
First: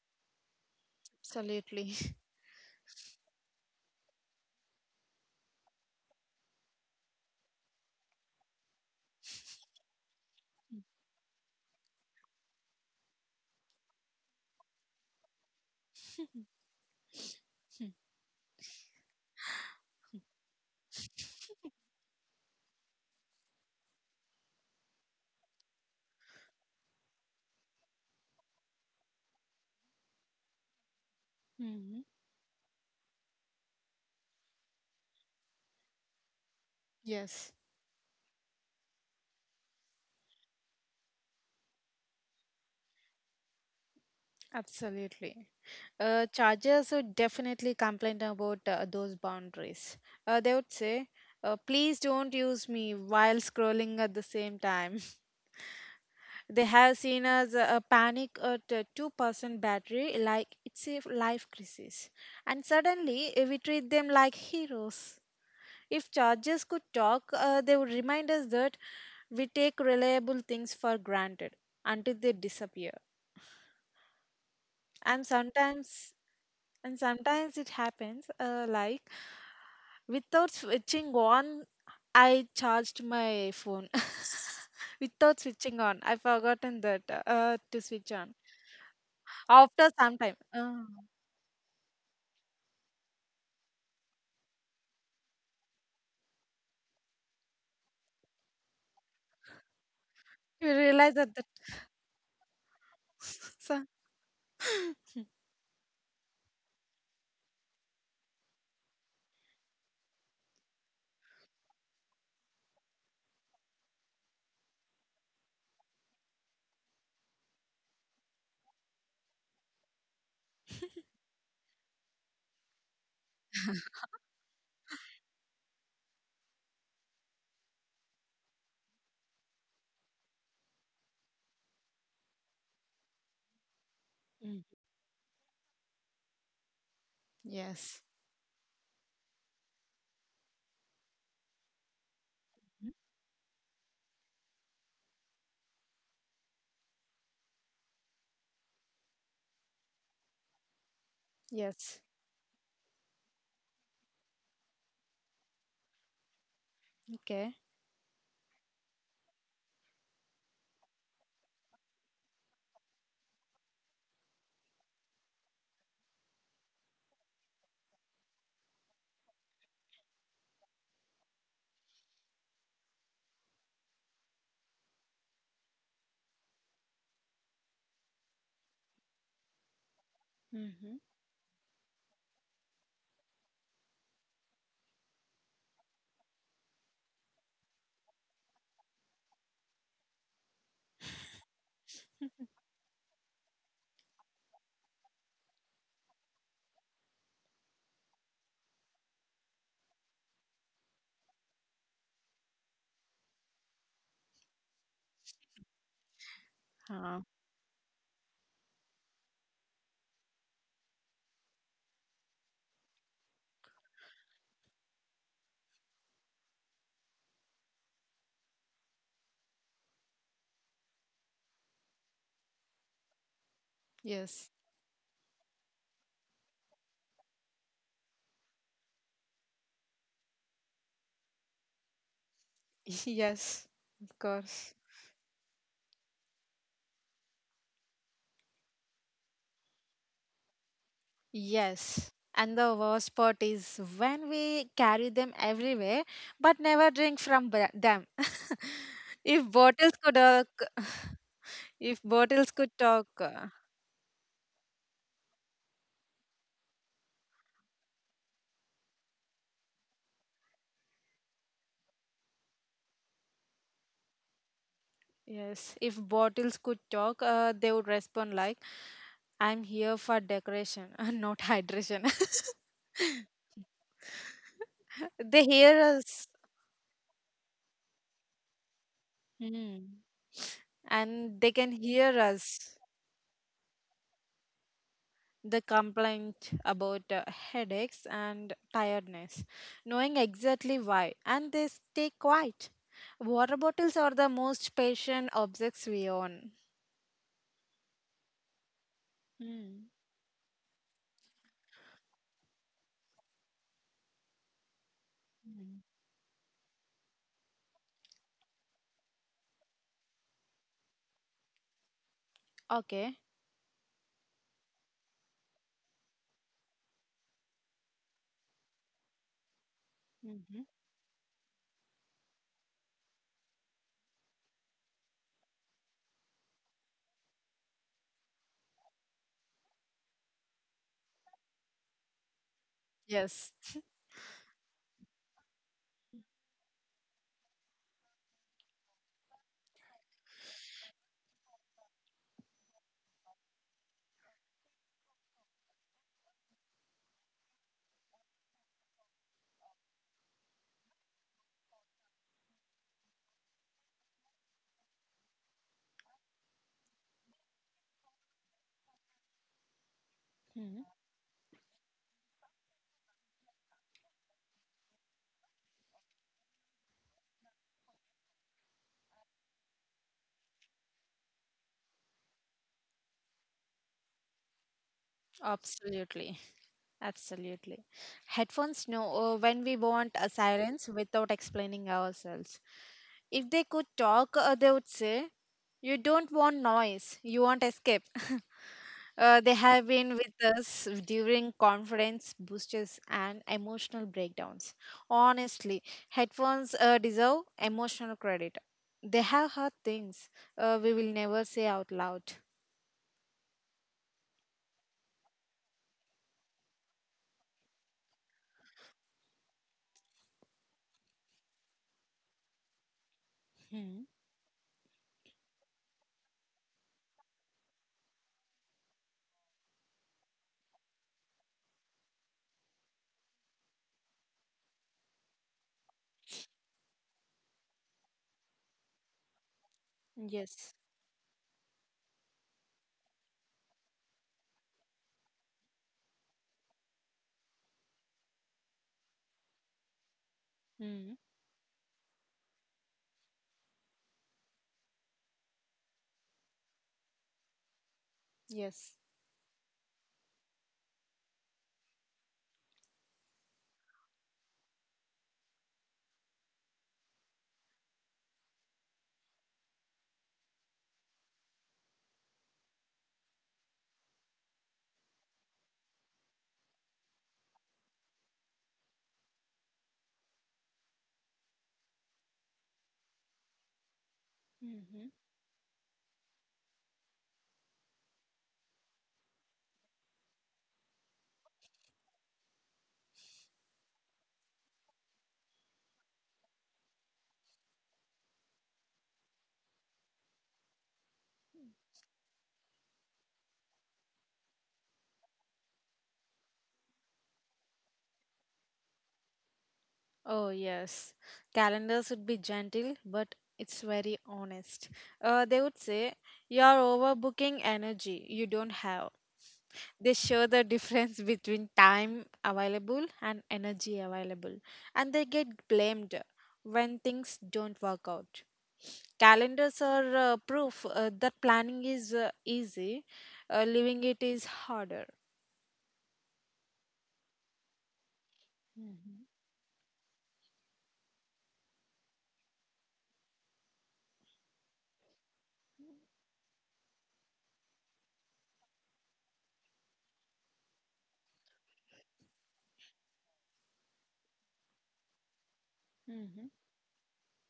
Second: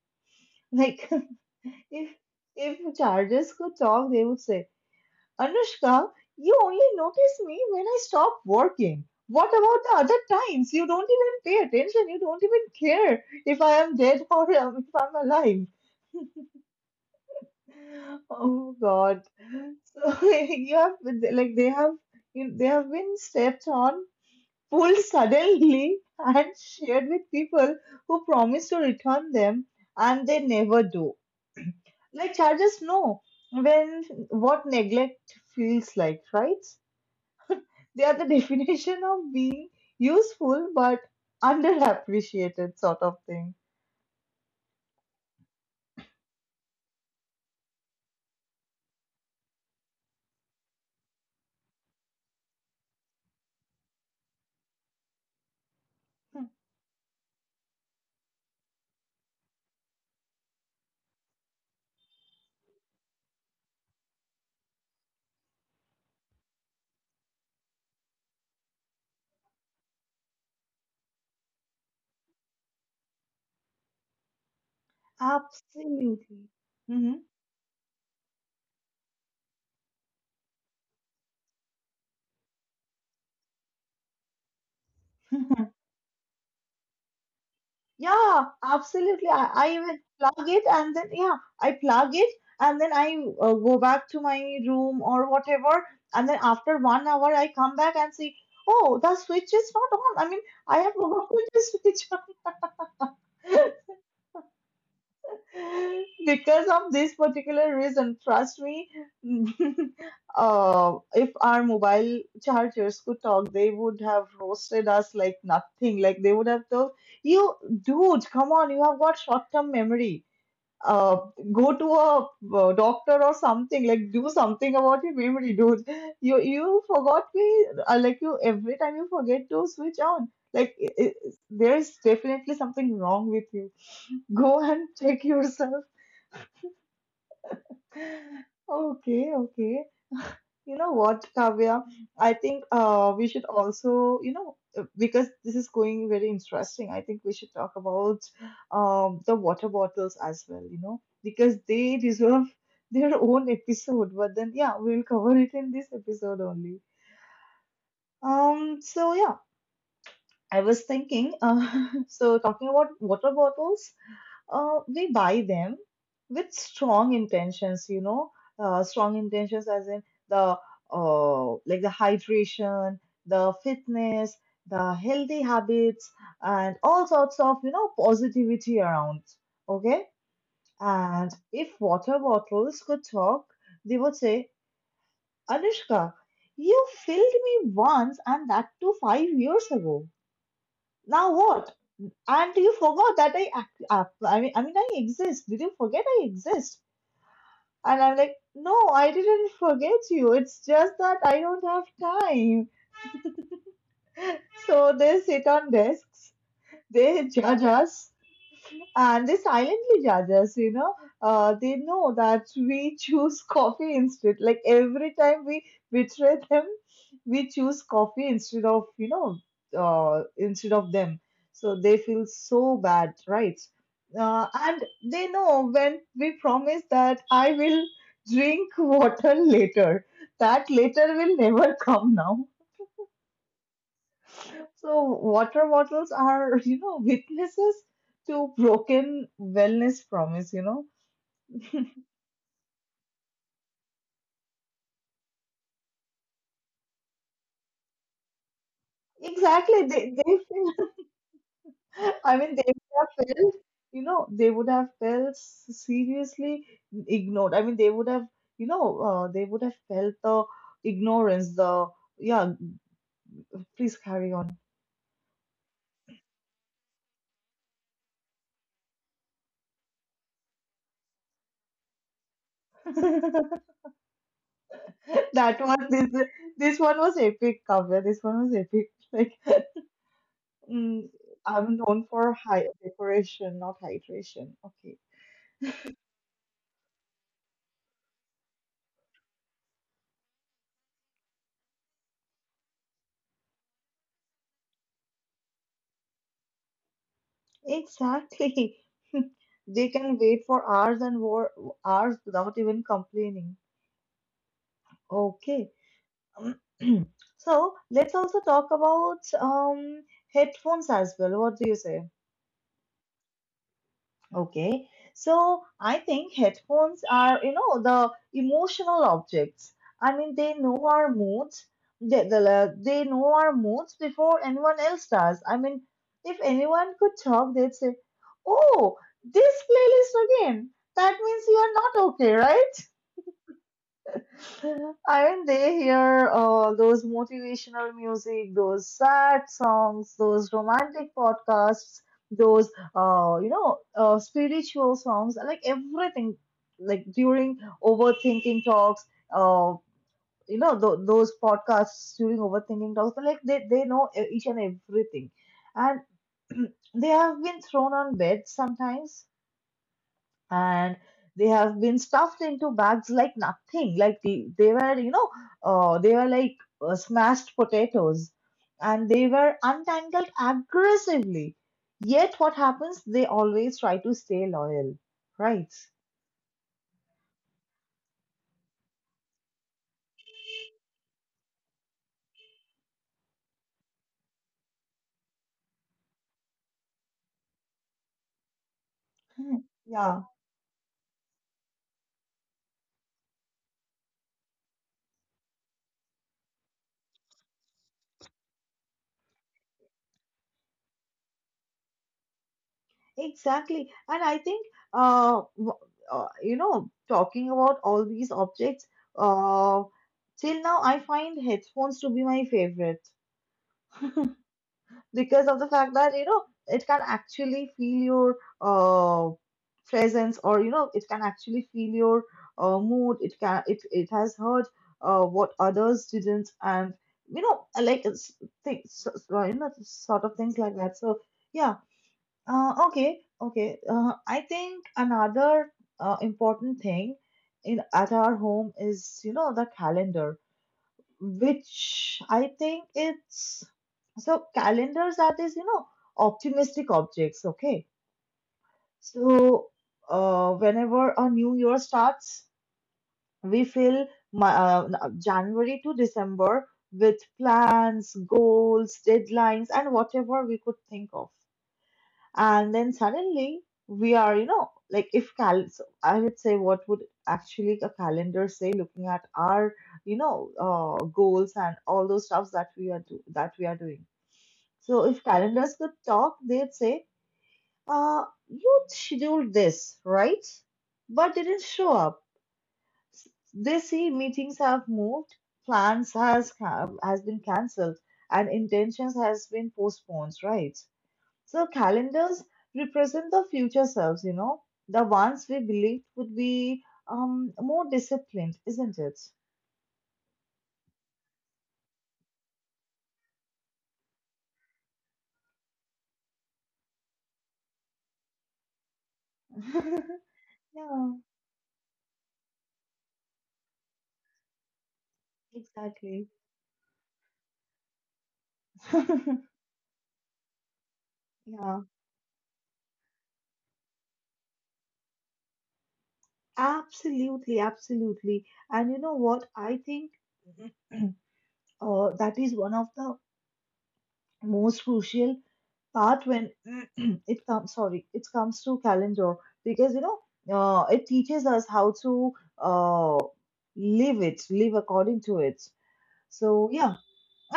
[SPEAKER 1] Like, *laughs*
[SPEAKER 2] Absolutely.
[SPEAKER 1] if if charges could talk, they would say, Anushka, you only notice me when I stop working. What about the other times? You
[SPEAKER 2] *laughs*
[SPEAKER 1] don't even pay attention. You don't even care if I am dead *laughs* or um, if I'm alive. Oh God. So *laughs* you have like they have you, they have been stepped on, pulled suddenly, *laughs* and shared with people who promise to return them, and they never do.
[SPEAKER 2] Hmm.
[SPEAKER 1] Like charges, know When what neglect feels like, right?
[SPEAKER 2] Yes.
[SPEAKER 1] They are the *laughs* definition of being useful but underappreciated, sort of thing.
[SPEAKER 2] Absolutely. Uh, Chargers would definitely complain about uh, those boundaries. Uh, they would say, uh, please don't use me while scrolling at the same time.
[SPEAKER 1] Hmm.
[SPEAKER 2] *laughs* They have seen us uh, panic at a two percent battery like it's a life crisis. And suddenly uh, we treat them like heroes. If Chargers could talk, uh, they would remind us that we take reliable things for granted until they disappear. And sometimes
[SPEAKER 1] Absolutely.
[SPEAKER 2] And
[SPEAKER 1] Mhm.
[SPEAKER 2] sometimes it happens, uh, like without switching on, I charged my phone. *laughs* Without switching on, I forgotten that uh, to switch on.
[SPEAKER 1] Yeah, absolutely. I, I
[SPEAKER 2] After
[SPEAKER 1] even
[SPEAKER 2] some time,
[SPEAKER 1] plug it
[SPEAKER 2] uh,
[SPEAKER 1] and then, yeah, I plug it and then I uh, go back to my room or whatever. And then after one hour, I come back and see, oh, the switch is not on. I mean,
[SPEAKER 2] you
[SPEAKER 1] I have
[SPEAKER 2] realize that.
[SPEAKER 1] forgotten
[SPEAKER 2] that
[SPEAKER 1] *laughs* to switch on
[SPEAKER 2] *laughs* So.
[SPEAKER 1] *laughs* because of this particular reason. Trust me, *laughs* uh, if our mobile chargers could talk, they would have roasted us like nothing. Like they would have told, you, dude, come on, you have got short-term memory uh, go to a uh, doctor or something, like do something about it, we will do it. you you forgot me, uh, like you every time you forget to switch on like i i there is definitely something wrong with you, go
[SPEAKER 2] Mm,
[SPEAKER 1] and check yourself.
[SPEAKER 2] yes.
[SPEAKER 1] *laughs* Okay, okay, you know what, Kavya? I think
[SPEAKER 2] Mm.
[SPEAKER 1] uh, we should also, you know, uh, because this is going very interesting, I think we should talk about um, the water bottles as well, you know, because they
[SPEAKER 2] Yes.
[SPEAKER 1] deserve *laughs* their own episode. But then, yeah, we'll cover it in this episode only.
[SPEAKER 2] Okay.
[SPEAKER 1] Um, so yeah, I was thinking, uh, *laughs* so talking about water bottles, uh, we buy them with strong intentions, you know, uh, strong intentions as in the uh, like the hydration, the fitness, the healthy habits, and all sorts of you know positivity around. Okay,
[SPEAKER 2] Hmm.
[SPEAKER 1] and if water bottles could talk, they would say, Anushka, you filled me once, and that too five years ago. Now what? And you forgot that I act, uh, I mean, I mean, I exist. Did you forget I exist? And I'm like, no, I didn't forget you. It's just that I don't have time. So they sit on desks, they
[SPEAKER 2] Uh,
[SPEAKER 1] judge us, and they silently judge us, you know. Uh, they know that we choose coffee instead. Like every time we betray them, we choose coffee instead of, you know, uh, instead of them. So they feel so bad, right? Uh,
[SPEAKER 2] Yes.
[SPEAKER 1] and they know when we promise that I will drink *laughs* water later, that later will never come now.
[SPEAKER 2] *laughs* Yes. Of course.
[SPEAKER 1] So water bottles are, *laughs* you know, witnesses to broken wellness promise, you know.
[SPEAKER 2] Yes. And the worst part is when we carry them everywhere but never drink from ba- them. *laughs* if
[SPEAKER 1] Exactly.
[SPEAKER 2] bottles
[SPEAKER 1] They,
[SPEAKER 2] could
[SPEAKER 1] they
[SPEAKER 2] uh,
[SPEAKER 1] feel,
[SPEAKER 2] c- *sighs* *laughs* If
[SPEAKER 1] *laughs* I mean, they
[SPEAKER 2] bottles could
[SPEAKER 1] would
[SPEAKER 2] talk,
[SPEAKER 1] have felt,
[SPEAKER 2] uh,
[SPEAKER 1] you know, they would have felt seriously ignored. I mean, they would have, you know, uh, they would have felt the ignorance, the, yeah, please carry on.
[SPEAKER 2] yes, if bottles could talk uh, they would respond like, "I'm here for decoration *laughs* not hydration."
[SPEAKER 1] *laughs*
[SPEAKER 2] *laughs* They
[SPEAKER 1] That one,
[SPEAKER 2] hear
[SPEAKER 1] this,
[SPEAKER 2] us.
[SPEAKER 1] this one was epic, Kavya. This one was epic. Like,
[SPEAKER 2] Hmm.
[SPEAKER 1] mm,
[SPEAKER 2] And they
[SPEAKER 1] I'm
[SPEAKER 2] can
[SPEAKER 1] known
[SPEAKER 2] hear
[SPEAKER 1] for high
[SPEAKER 2] us
[SPEAKER 1] decoration, not hydration. Okay.
[SPEAKER 2] the complaint about uh, headaches and tiredness, knowing exactly why, and they stay quiet. Water bottles are the most patient objects we own.
[SPEAKER 1] Exactly. *laughs* They
[SPEAKER 2] Mm.
[SPEAKER 1] can wait for hours and war- hours without even complaining. Okay.
[SPEAKER 2] Mm.
[SPEAKER 1] Um, *clears throat* So let's also talk about um headphones as well. What do you say?
[SPEAKER 2] Okay.
[SPEAKER 1] Okay, so I think headphones are, you know, the emotional objects. I mean, they
[SPEAKER 2] Hmm.
[SPEAKER 1] know our moods. They, they, they know our moods before anyone else does. I mean, if anyone could talk, they'd say, "Oh, this playlist again. That means you are not okay, right?"
[SPEAKER 2] Yes.
[SPEAKER 1] Aren't they here? Uh, those motivational music, those sad songs, those romantic podcasts, those uh, you know, uh, spiritual songs, like everything, like during overthinking talks, uh, you know, th- those podcasts during overthinking talks, like they, they know e- each and everything. And *clears throat* they have been thrown on bed sometimes and
[SPEAKER 2] *laughs*
[SPEAKER 1] they have been stuffed into bags like nothing like the, they were you know uh, they were like uh, smashed potatoes, and they were untangled aggressively, yet what happens, they always try to stay loyal, right?
[SPEAKER 2] Absolutely. Absolutely. Headphones know uh, when we want a silence without explaining ourselves. If they could talk, uh, they would say, You don't want noise, you want escape. *laughs* Uh, they
[SPEAKER 1] Hmm.
[SPEAKER 2] have been
[SPEAKER 1] Yeah.
[SPEAKER 2] with us during conference boosters and emotional breakdowns. Honestly, headphones uh, deserve emotional credit. They have heard things uh, we will never say out loud.
[SPEAKER 1] Exactly. And I think, uh, w- uh, you know, talking about all these objects, uh, till now I find headphones to be my favorite,
[SPEAKER 2] Hmm.
[SPEAKER 1] because of the fact that you know it can actually feel your uh, presence, or you know it can actually feel your uh, mood. It can it, it has heard uh, what others didn't. And you know, I like it's things so- so, you know, sort of things like
[SPEAKER 2] Yes.
[SPEAKER 1] that. So yeah, uh, okay, okay, uh, I think another uh, important thing in at our home is, you know, the calendar,
[SPEAKER 2] Hmm.
[SPEAKER 1] which I think it's, so calendars are these, you know, optimistic objects, okay?
[SPEAKER 2] Yes.
[SPEAKER 1] So uh, whenever a new year starts, we fill my, uh, January to December with plans, goals, deadlines, and whatever we could think of, and then suddenly we are, you know, like if cal so I would say, what would actually a calendar say looking at our, you know, uh, goals and all those stuffs that we are do- that we are doing. So
[SPEAKER 2] Mhm.
[SPEAKER 1] if calendars could talk, they'd say, uh, you scheduled this right, but didn't show up. They see meetings have moved, plans has ca- has been cancelled, and intentions has been postponed, right? So calendars represent the future selves, you know, the ones we believed would be, um, more disciplined, isn't it?
[SPEAKER 2] Oh, yes. Calendars would be gentle, but it's very honest. Uh, they would say, You're overbooking energy you don't have. They
[SPEAKER 1] *laughs*
[SPEAKER 2] show the
[SPEAKER 1] Yeah,
[SPEAKER 2] difference *laughs* between time available and energy available, and they get blamed
[SPEAKER 1] exactly.
[SPEAKER 2] when things don't work out.
[SPEAKER 1] *laughs*
[SPEAKER 2] Calendars are uh, proof uh, that
[SPEAKER 1] Yeah,
[SPEAKER 2] planning is uh, easy, uh, living it is harder.
[SPEAKER 1] absolutely, absolutely. And you know what? I think *clears throat* uh, that is one of the most crucial part when *clears throat* it comes, sorry, it comes to calendar, because you know, uh, it teaches us how to uh, live it, live according to it.
[SPEAKER 2] Hmm.
[SPEAKER 1] So yeah,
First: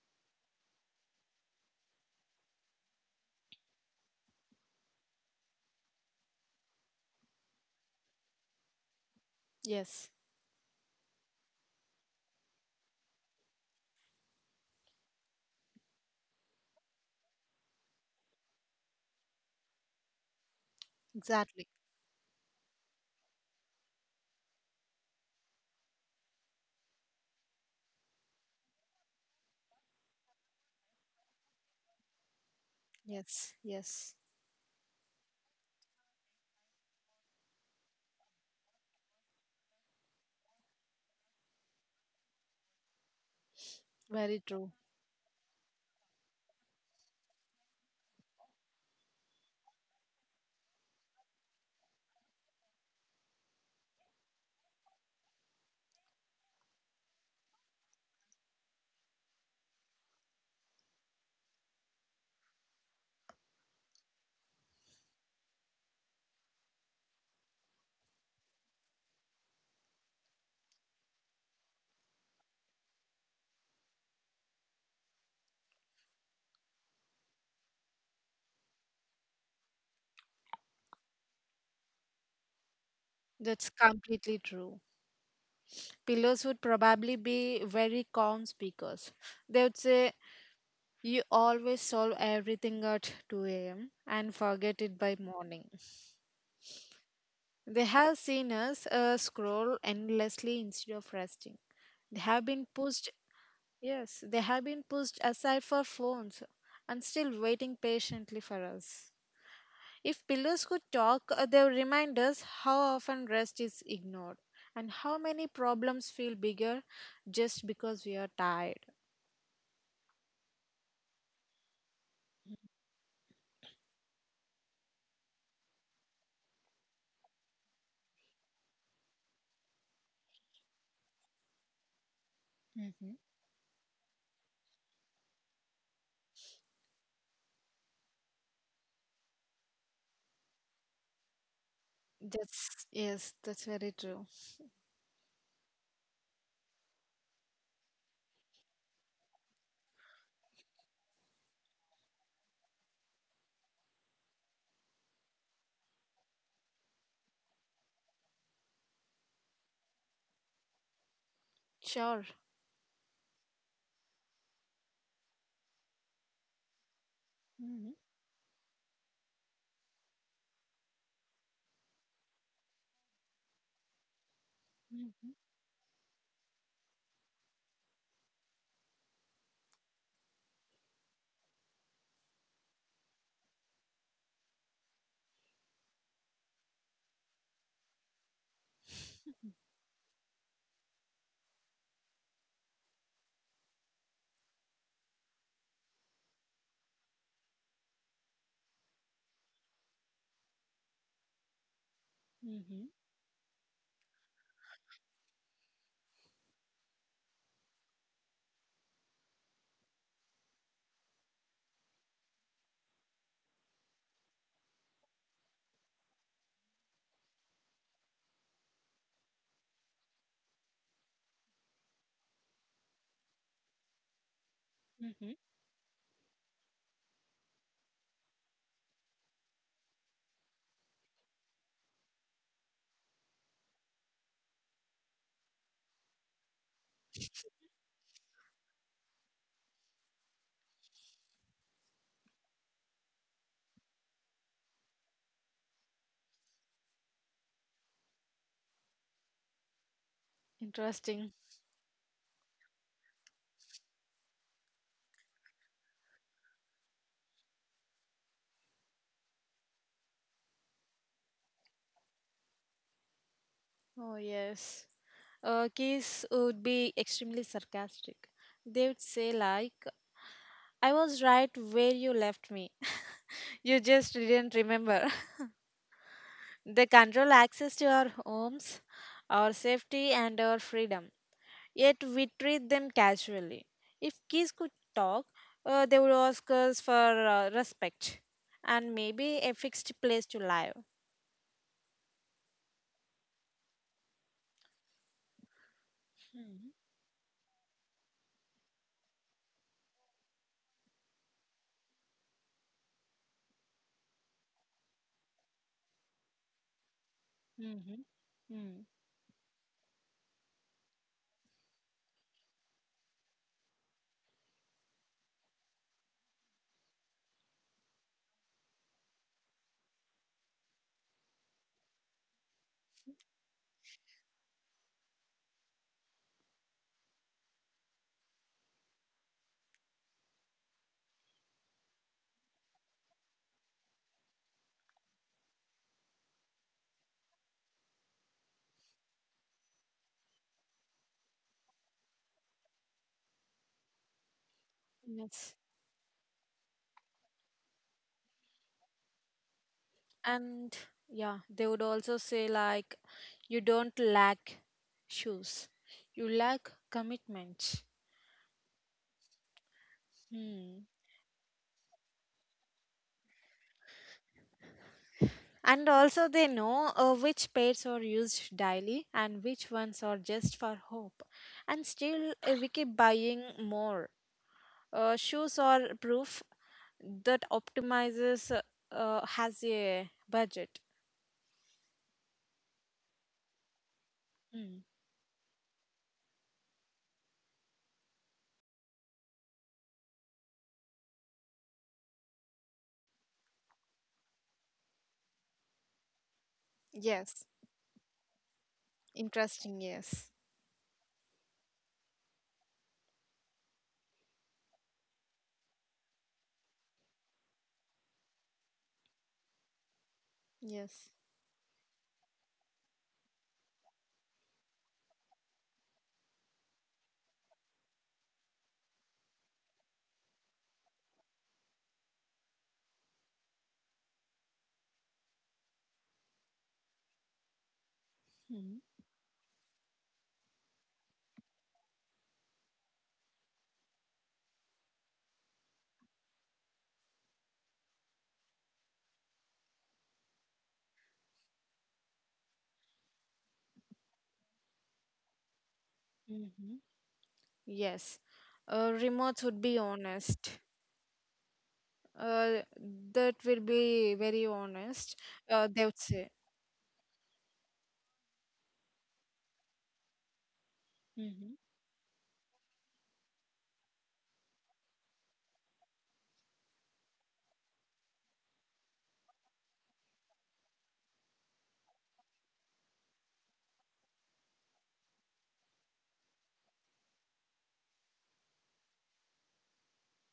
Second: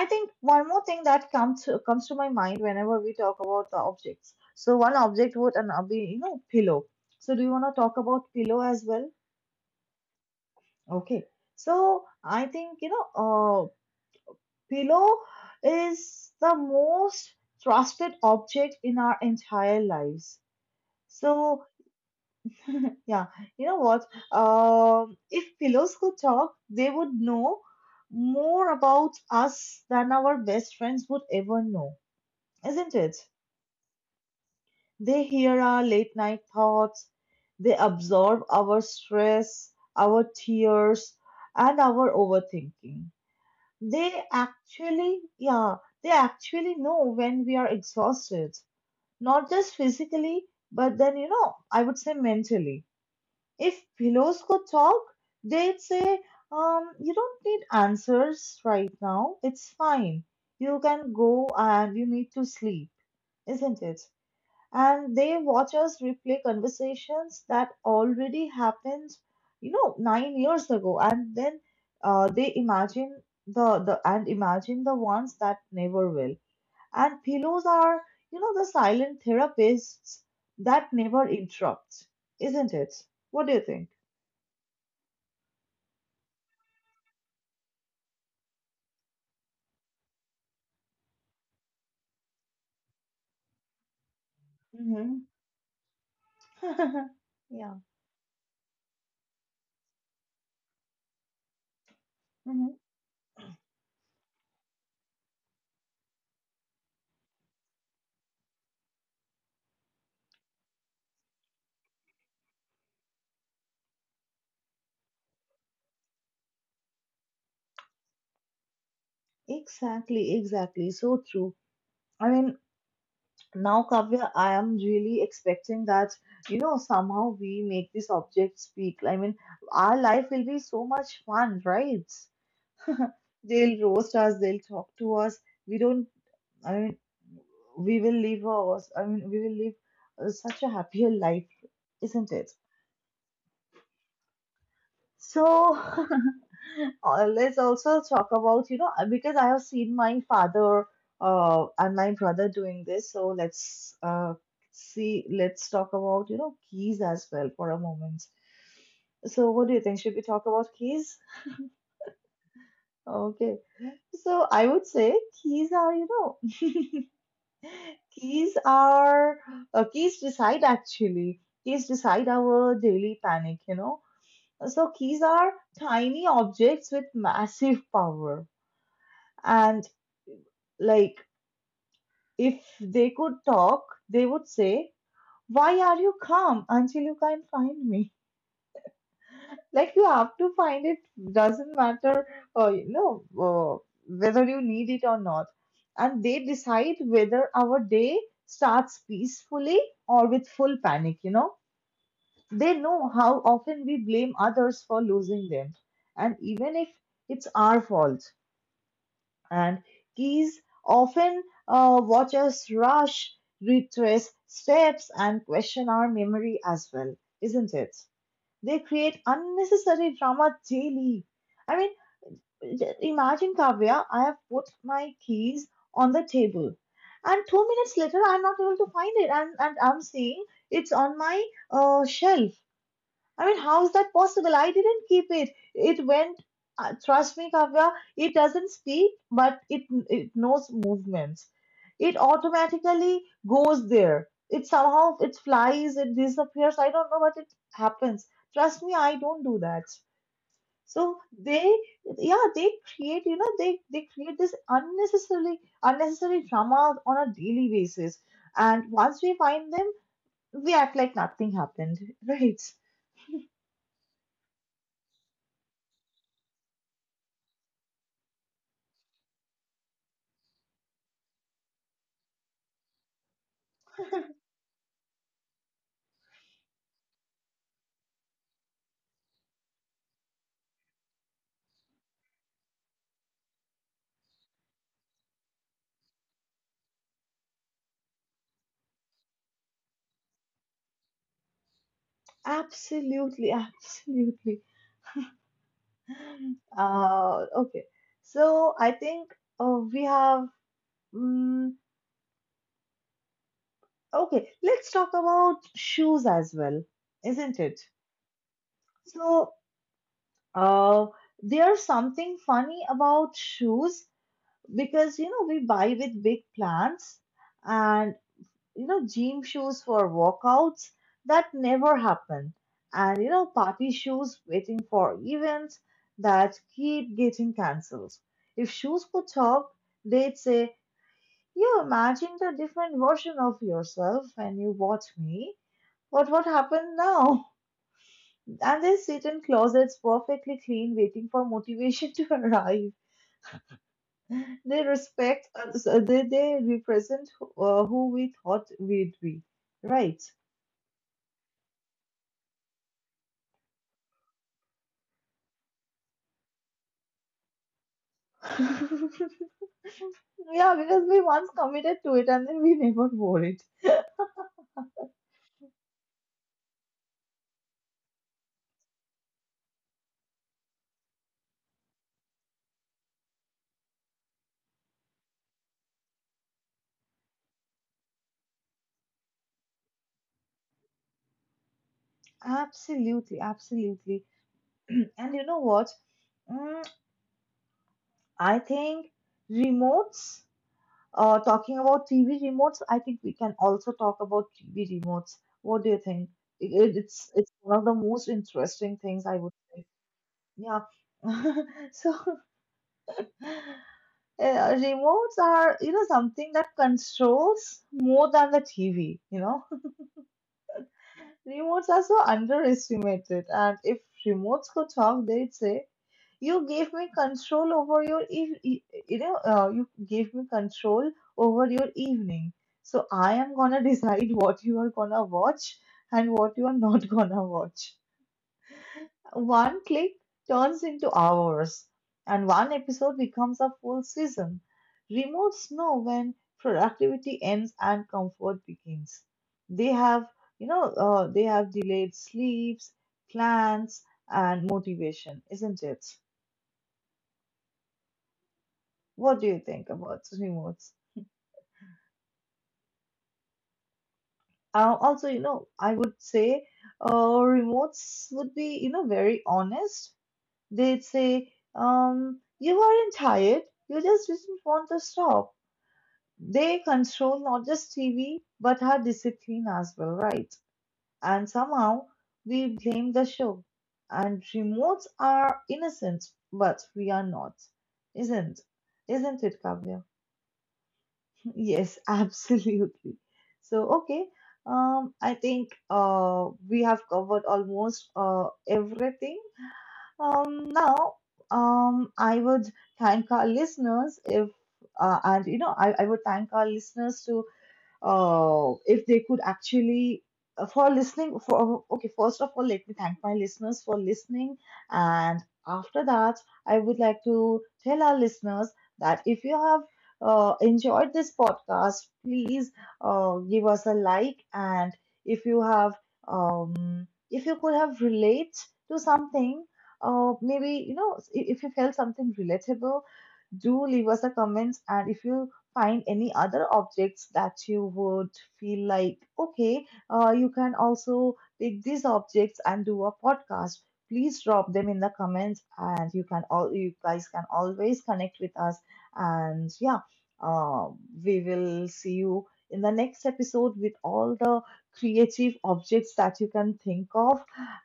[SPEAKER 1] I think one more thing that comes to, comes to my mind whenever we talk about the objects. So one object would an be, you know, pillow. So do you want to talk about pillow as well?
[SPEAKER 2] Yes,
[SPEAKER 1] Okay. So I think, you know, uh, pillow is the most trusted object in our entire lives. So
[SPEAKER 2] exactly.
[SPEAKER 1] yeah, you know what? Um, if pillows could talk, they would know more about us than our best friends would ever know, isn't it?
[SPEAKER 2] Yes, yes.
[SPEAKER 1] They hear our late night thoughts, they absorb our stress, our tears, and our overthinking. They
[SPEAKER 2] Very true.
[SPEAKER 1] actually, yeah, they actually know when we are exhausted, not just physically, but then, you know, I would say mentally. If pillows could talk, they'd say, um, you don't need answers right now. It's fine. You can go and you need to sleep, isn't it? And they watch us replay conversations that already happened, you know, nine years ago. And then uh, they imagine the, the and imagine the ones that never will. And pillows are, you know, the silent therapists that never interrupt, isn't it? What do you
[SPEAKER 2] That's
[SPEAKER 1] think?
[SPEAKER 2] completely true. Pillows would probably be very calm speakers. They would say, You always solve everything at two a m and forget it
[SPEAKER 1] Hmm.
[SPEAKER 2] by morning.
[SPEAKER 1] *laughs* Yeah.
[SPEAKER 2] They have seen us uh, scroll endlessly instead of resting. They have
[SPEAKER 1] Hmm.
[SPEAKER 2] been pushed, yes, they have been pushed aside for phones and still waiting patiently for us. If pillars could talk, uh, they would remind us how often rest is ignored and how many problems feel bigger just because we are tired.
[SPEAKER 1] Exactly, exactly, so true. I mean, now, Kavya, I am really expecting that, you know, somehow we make this object speak. I mean, our life will be so much fun, right?
[SPEAKER 2] Mm-hmm.
[SPEAKER 1] They'll roast us, they'll talk to us. We don't, I mean, we will live us, I mean, We will live uh, such a happier life, isn't it?
[SPEAKER 2] That's, yes, that's very true.
[SPEAKER 1] So *laughs* uh, let's also talk about, you know, uh, because I have seen my father uh, and my brother doing this. So let's uh, see, let's talk about, you know, keys as well for a moment. So what do you think? Should we talk about keys?
[SPEAKER 2] Sure.
[SPEAKER 1] Okay. So I would say keys are, you know,
[SPEAKER 2] Mm-hmm.
[SPEAKER 1] keys are, uh, keys decide actually. Keys decide our daily panic, you know. So keys
[SPEAKER 2] Mm-hmm.
[SPEAKER 1] are tiny objects with massive power. And like, if they could talk, they would say, why are you calm until you can find me? *laughs* Like, you have to find it, doesn't matter, uh, you know, uh, whether you need it or not. And they decide whether our day starts peacefully or with full panic, you know. They
[SPEAKER 2] Mm-hmm.
[SPEAKER 1] know how often we blame others for losing them. And even if it's our fault. And geese often uh, watch us rush, retrace steps, and question our memory as well, isn't it? They create unnecessary drama daily. I mean, j- imagine, Kavya, I have put my
[SPEAKER 2] Mm-hmm.
[SPEAKER 1] keys on the table, and two minutes later, I'm not able to find it, and, and I'm seeing it's on my uh, shelf. I mean, how is that possible? I didn't keep it. It went. Uh, trust me, Kavya. It doesn't speak, but it it knows movements. It automatically goes there. It somehow it flies. It disappears. I don't know what it happens. Trust me, I don't do that. So
[SPEAKER 2] Interesting.
[SPEAKER 1] they, yeah, they create. You know, they they create this unnecessarily unnecessary drama on a daily basis. And once we find them, we act like nothing happened, *laughs* right?
[SPEAKER 2] Oh, yes. Uh, kids would be extremely sarcastic. They would say, like, I was right where you left me. *laughs* You just didn't remember. They control access to our homes, our safety, and our freedom. Yet we treat them casually. If kids could talk, uh, they would ask us for uh, respect and maybe a fixed place to live.
[SPEAKER 1] Absolutely, *laughs* absolutely.
[SPEAKER 2] Mm-hmm.
[SPEAKER 1] Uh, okay, so I think uh, we have. Um, okay, let's talk about shoes as well, isn't it?
[SPEAKER 2] Mm-hmm. Mm.
[SPEAKER 1] So, uh, there's something funny about shoes, because you know we buy with big plans, and you know, gym shoes for workouts that never happen, and you know, party shoes waiting for events that keep getting cancelled. If shoes could talk, they'd say, you imagined a different version of yourself when you bought me. But what happened now? And they sit in closets perfectly clean, waiting for motivation to *laughs* arrive. They respect
[SPEAKER 2] Yes.
[SPEAKER 1] us, uh, they, they represent uh, who we thought we'd be, right?
[SPEAKER 2] And yeah, they would also say, like, you don't lack shoes, you lack commitment.
[SPEAKER 1] *laughs* Yeah,
[SPEAKER 2] Hmm.
[SPEAKER 1] because we once committed to it and then we never wore it.
[SPEAKER 2] And also, they know uh, which pairs are used daily and which ones are just for hope. And still, uh, we keep buying more. Uh, shoes are proof that optimizes uh, uh, has a budget.
[SPEAKER 1] Absolutely, absolutely.
[SPEAKER 2] Mm.
[SPEAKER 1] *clears throat* And you know what? Mm, I think remotes, uh, talking about T V remotes, I think we can also talk about T V remotes. What do you think? It, it's
[SPEAKER 2] Yes.
[SPEAKER 1] it's one of the most interesting things I would,
[SPEAKER 2] Interesting. Yes.
[SPEAKER 1] yeah. *laughs* So, uh, remotes are, you know, something that controls more than the T V, you know?
[SPEAKER 2] Yes.
[SPEAKER 1] Remotes are so underestimated, and if remotes could talk, they'd say, "You gave me control over your eve- e- you know, uh, you gave me control over your evening, so I am gonna *laughs* decide what you are gonna watch and what you are not gonna watch." One click turns into hours, and one episode becomes a full season. Remotes know when productivity ends and comfort begins. They have, you know, uh, they have delayed sleeps, plans, and motivation, isn't it?
[SPEAKER 2] Mm-hmm. Yes. Uh,
[SPEAKER 1] What
[SPEAKER 2] remotes
[SPEAKER 1] do
[SPEAKER 2] would
[SPEAKER 1] you
[SPEAKER 2] be
[SPEAKER 1] think about
[SPEAKER 2] honest.
[SPEAKER 1] remotes?
[SPEAKER 2] Uh, that will be very
[SPEAKER 1] Uh,
[SPEAKER 2] honest.
[SPEAKER 1] also, you
[SPEAKER 2] Uh,
[SPEAKER 1] know,
[SPEAKER 2] they
[SPEAKER 1] I
[SPEAKER 2] would
[SPEAKER 1] would
[SPEAKER 2] say.
[SPEAKER 1] say uh, remotes would be, you know, very honest. They'd say,
[SPEAKER 2] Mm-hmm.
[SPEAKER 1] um, you aren't tired, you just didn't want to stop. They control not just T V, but our discipline as well, right? And somehow we blame the show. And remotes are innocent, but we are not. Isn't? Isn't it, Kavya? *laughs* Yes, absolutely. So, okay. Um, I think uh, we have covered almost uh, everything. Um, now, um, I would thank our listeners if, uh, and you know, I, I would thank our listeners to uh, if they could actually uh, for listening for okay, first of all, let me thank my listeners for listening. And after that, I would like to tell our listeners that if you have uh, enjoyed this podcast, please uh, give us a like. And if you have, um, if you could have relate to something, uh, maybe you know, i- if you felt something relatable, do leave us a comments. And if you find any other objects that you would feel like okay, uh, you can also take these objects and do a podcast, please drop them in the comments. And you can all you guys can always connect with us. And yeah, uh, we will see you in the next episode with all the creative objects that you can think of.